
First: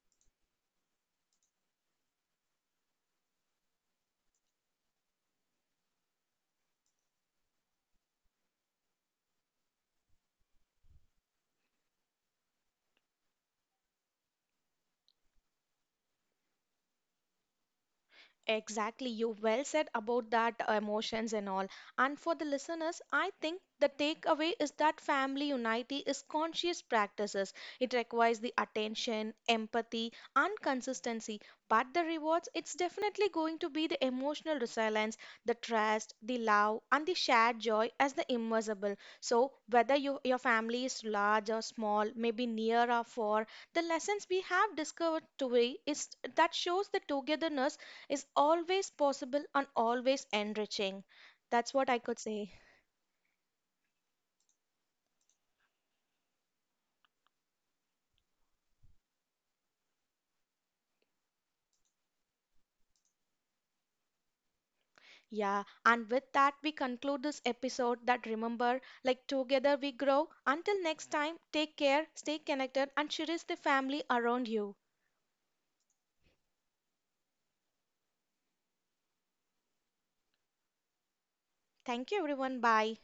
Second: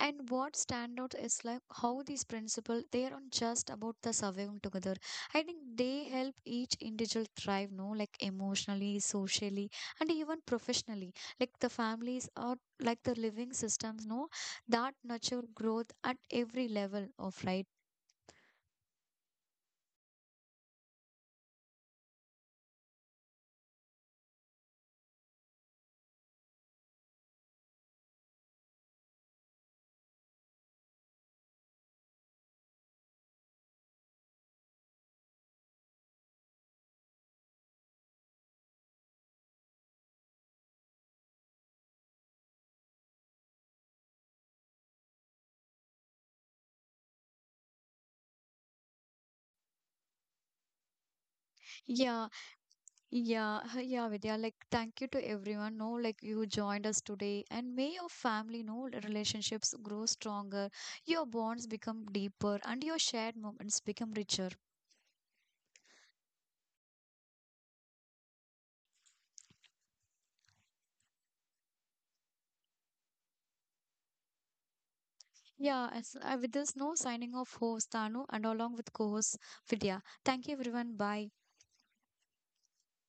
[SPEAKER 1] and what stand out is like how these principles they aren't just about the surviving together. I think they help each individual thrive, no, like emotionally, socially, and even professionally. Like the families are like the living systems, no, that nurture growth at every level of right.
[SPEAKER 2] Exactly, you well said about that uh, emotions and all. And for the listeners, I think the takeaway is that family unity is conscious practices. It requires the attention, empathy, and consistency. But the rewards, it's definitely going to be the emotional resilience, the trust, the love, and the shared joy as the immeasurable. So whether you, your family is large or small, maybe near or far, the lessons we have discovered today is that shows the togetherness is always possible and always enriching. That's what I could
[SPEAKER 1] Yeah,
[SPEAKER 2] say.
[SPEAKER 1] yeah, yeah, Vidya. Like, thank you to everyone. No, like you joined us today, and may your family, no, relationships grow stronger, your bonds become deeper, and your shared moments become richer.
[SPEAKER 2] Yeah. And with that, we conclude this episode that remember, like together we grow. Until next time, take care, stay connected, and cherish the family around you.
[SPEAKER 1] Yeah, as, uh, with this, no signing off host Tanu and along with co-host Vidya. Thank you, everyone. Bye.
[SPEAKER 2] Thank you, everyone. Bye.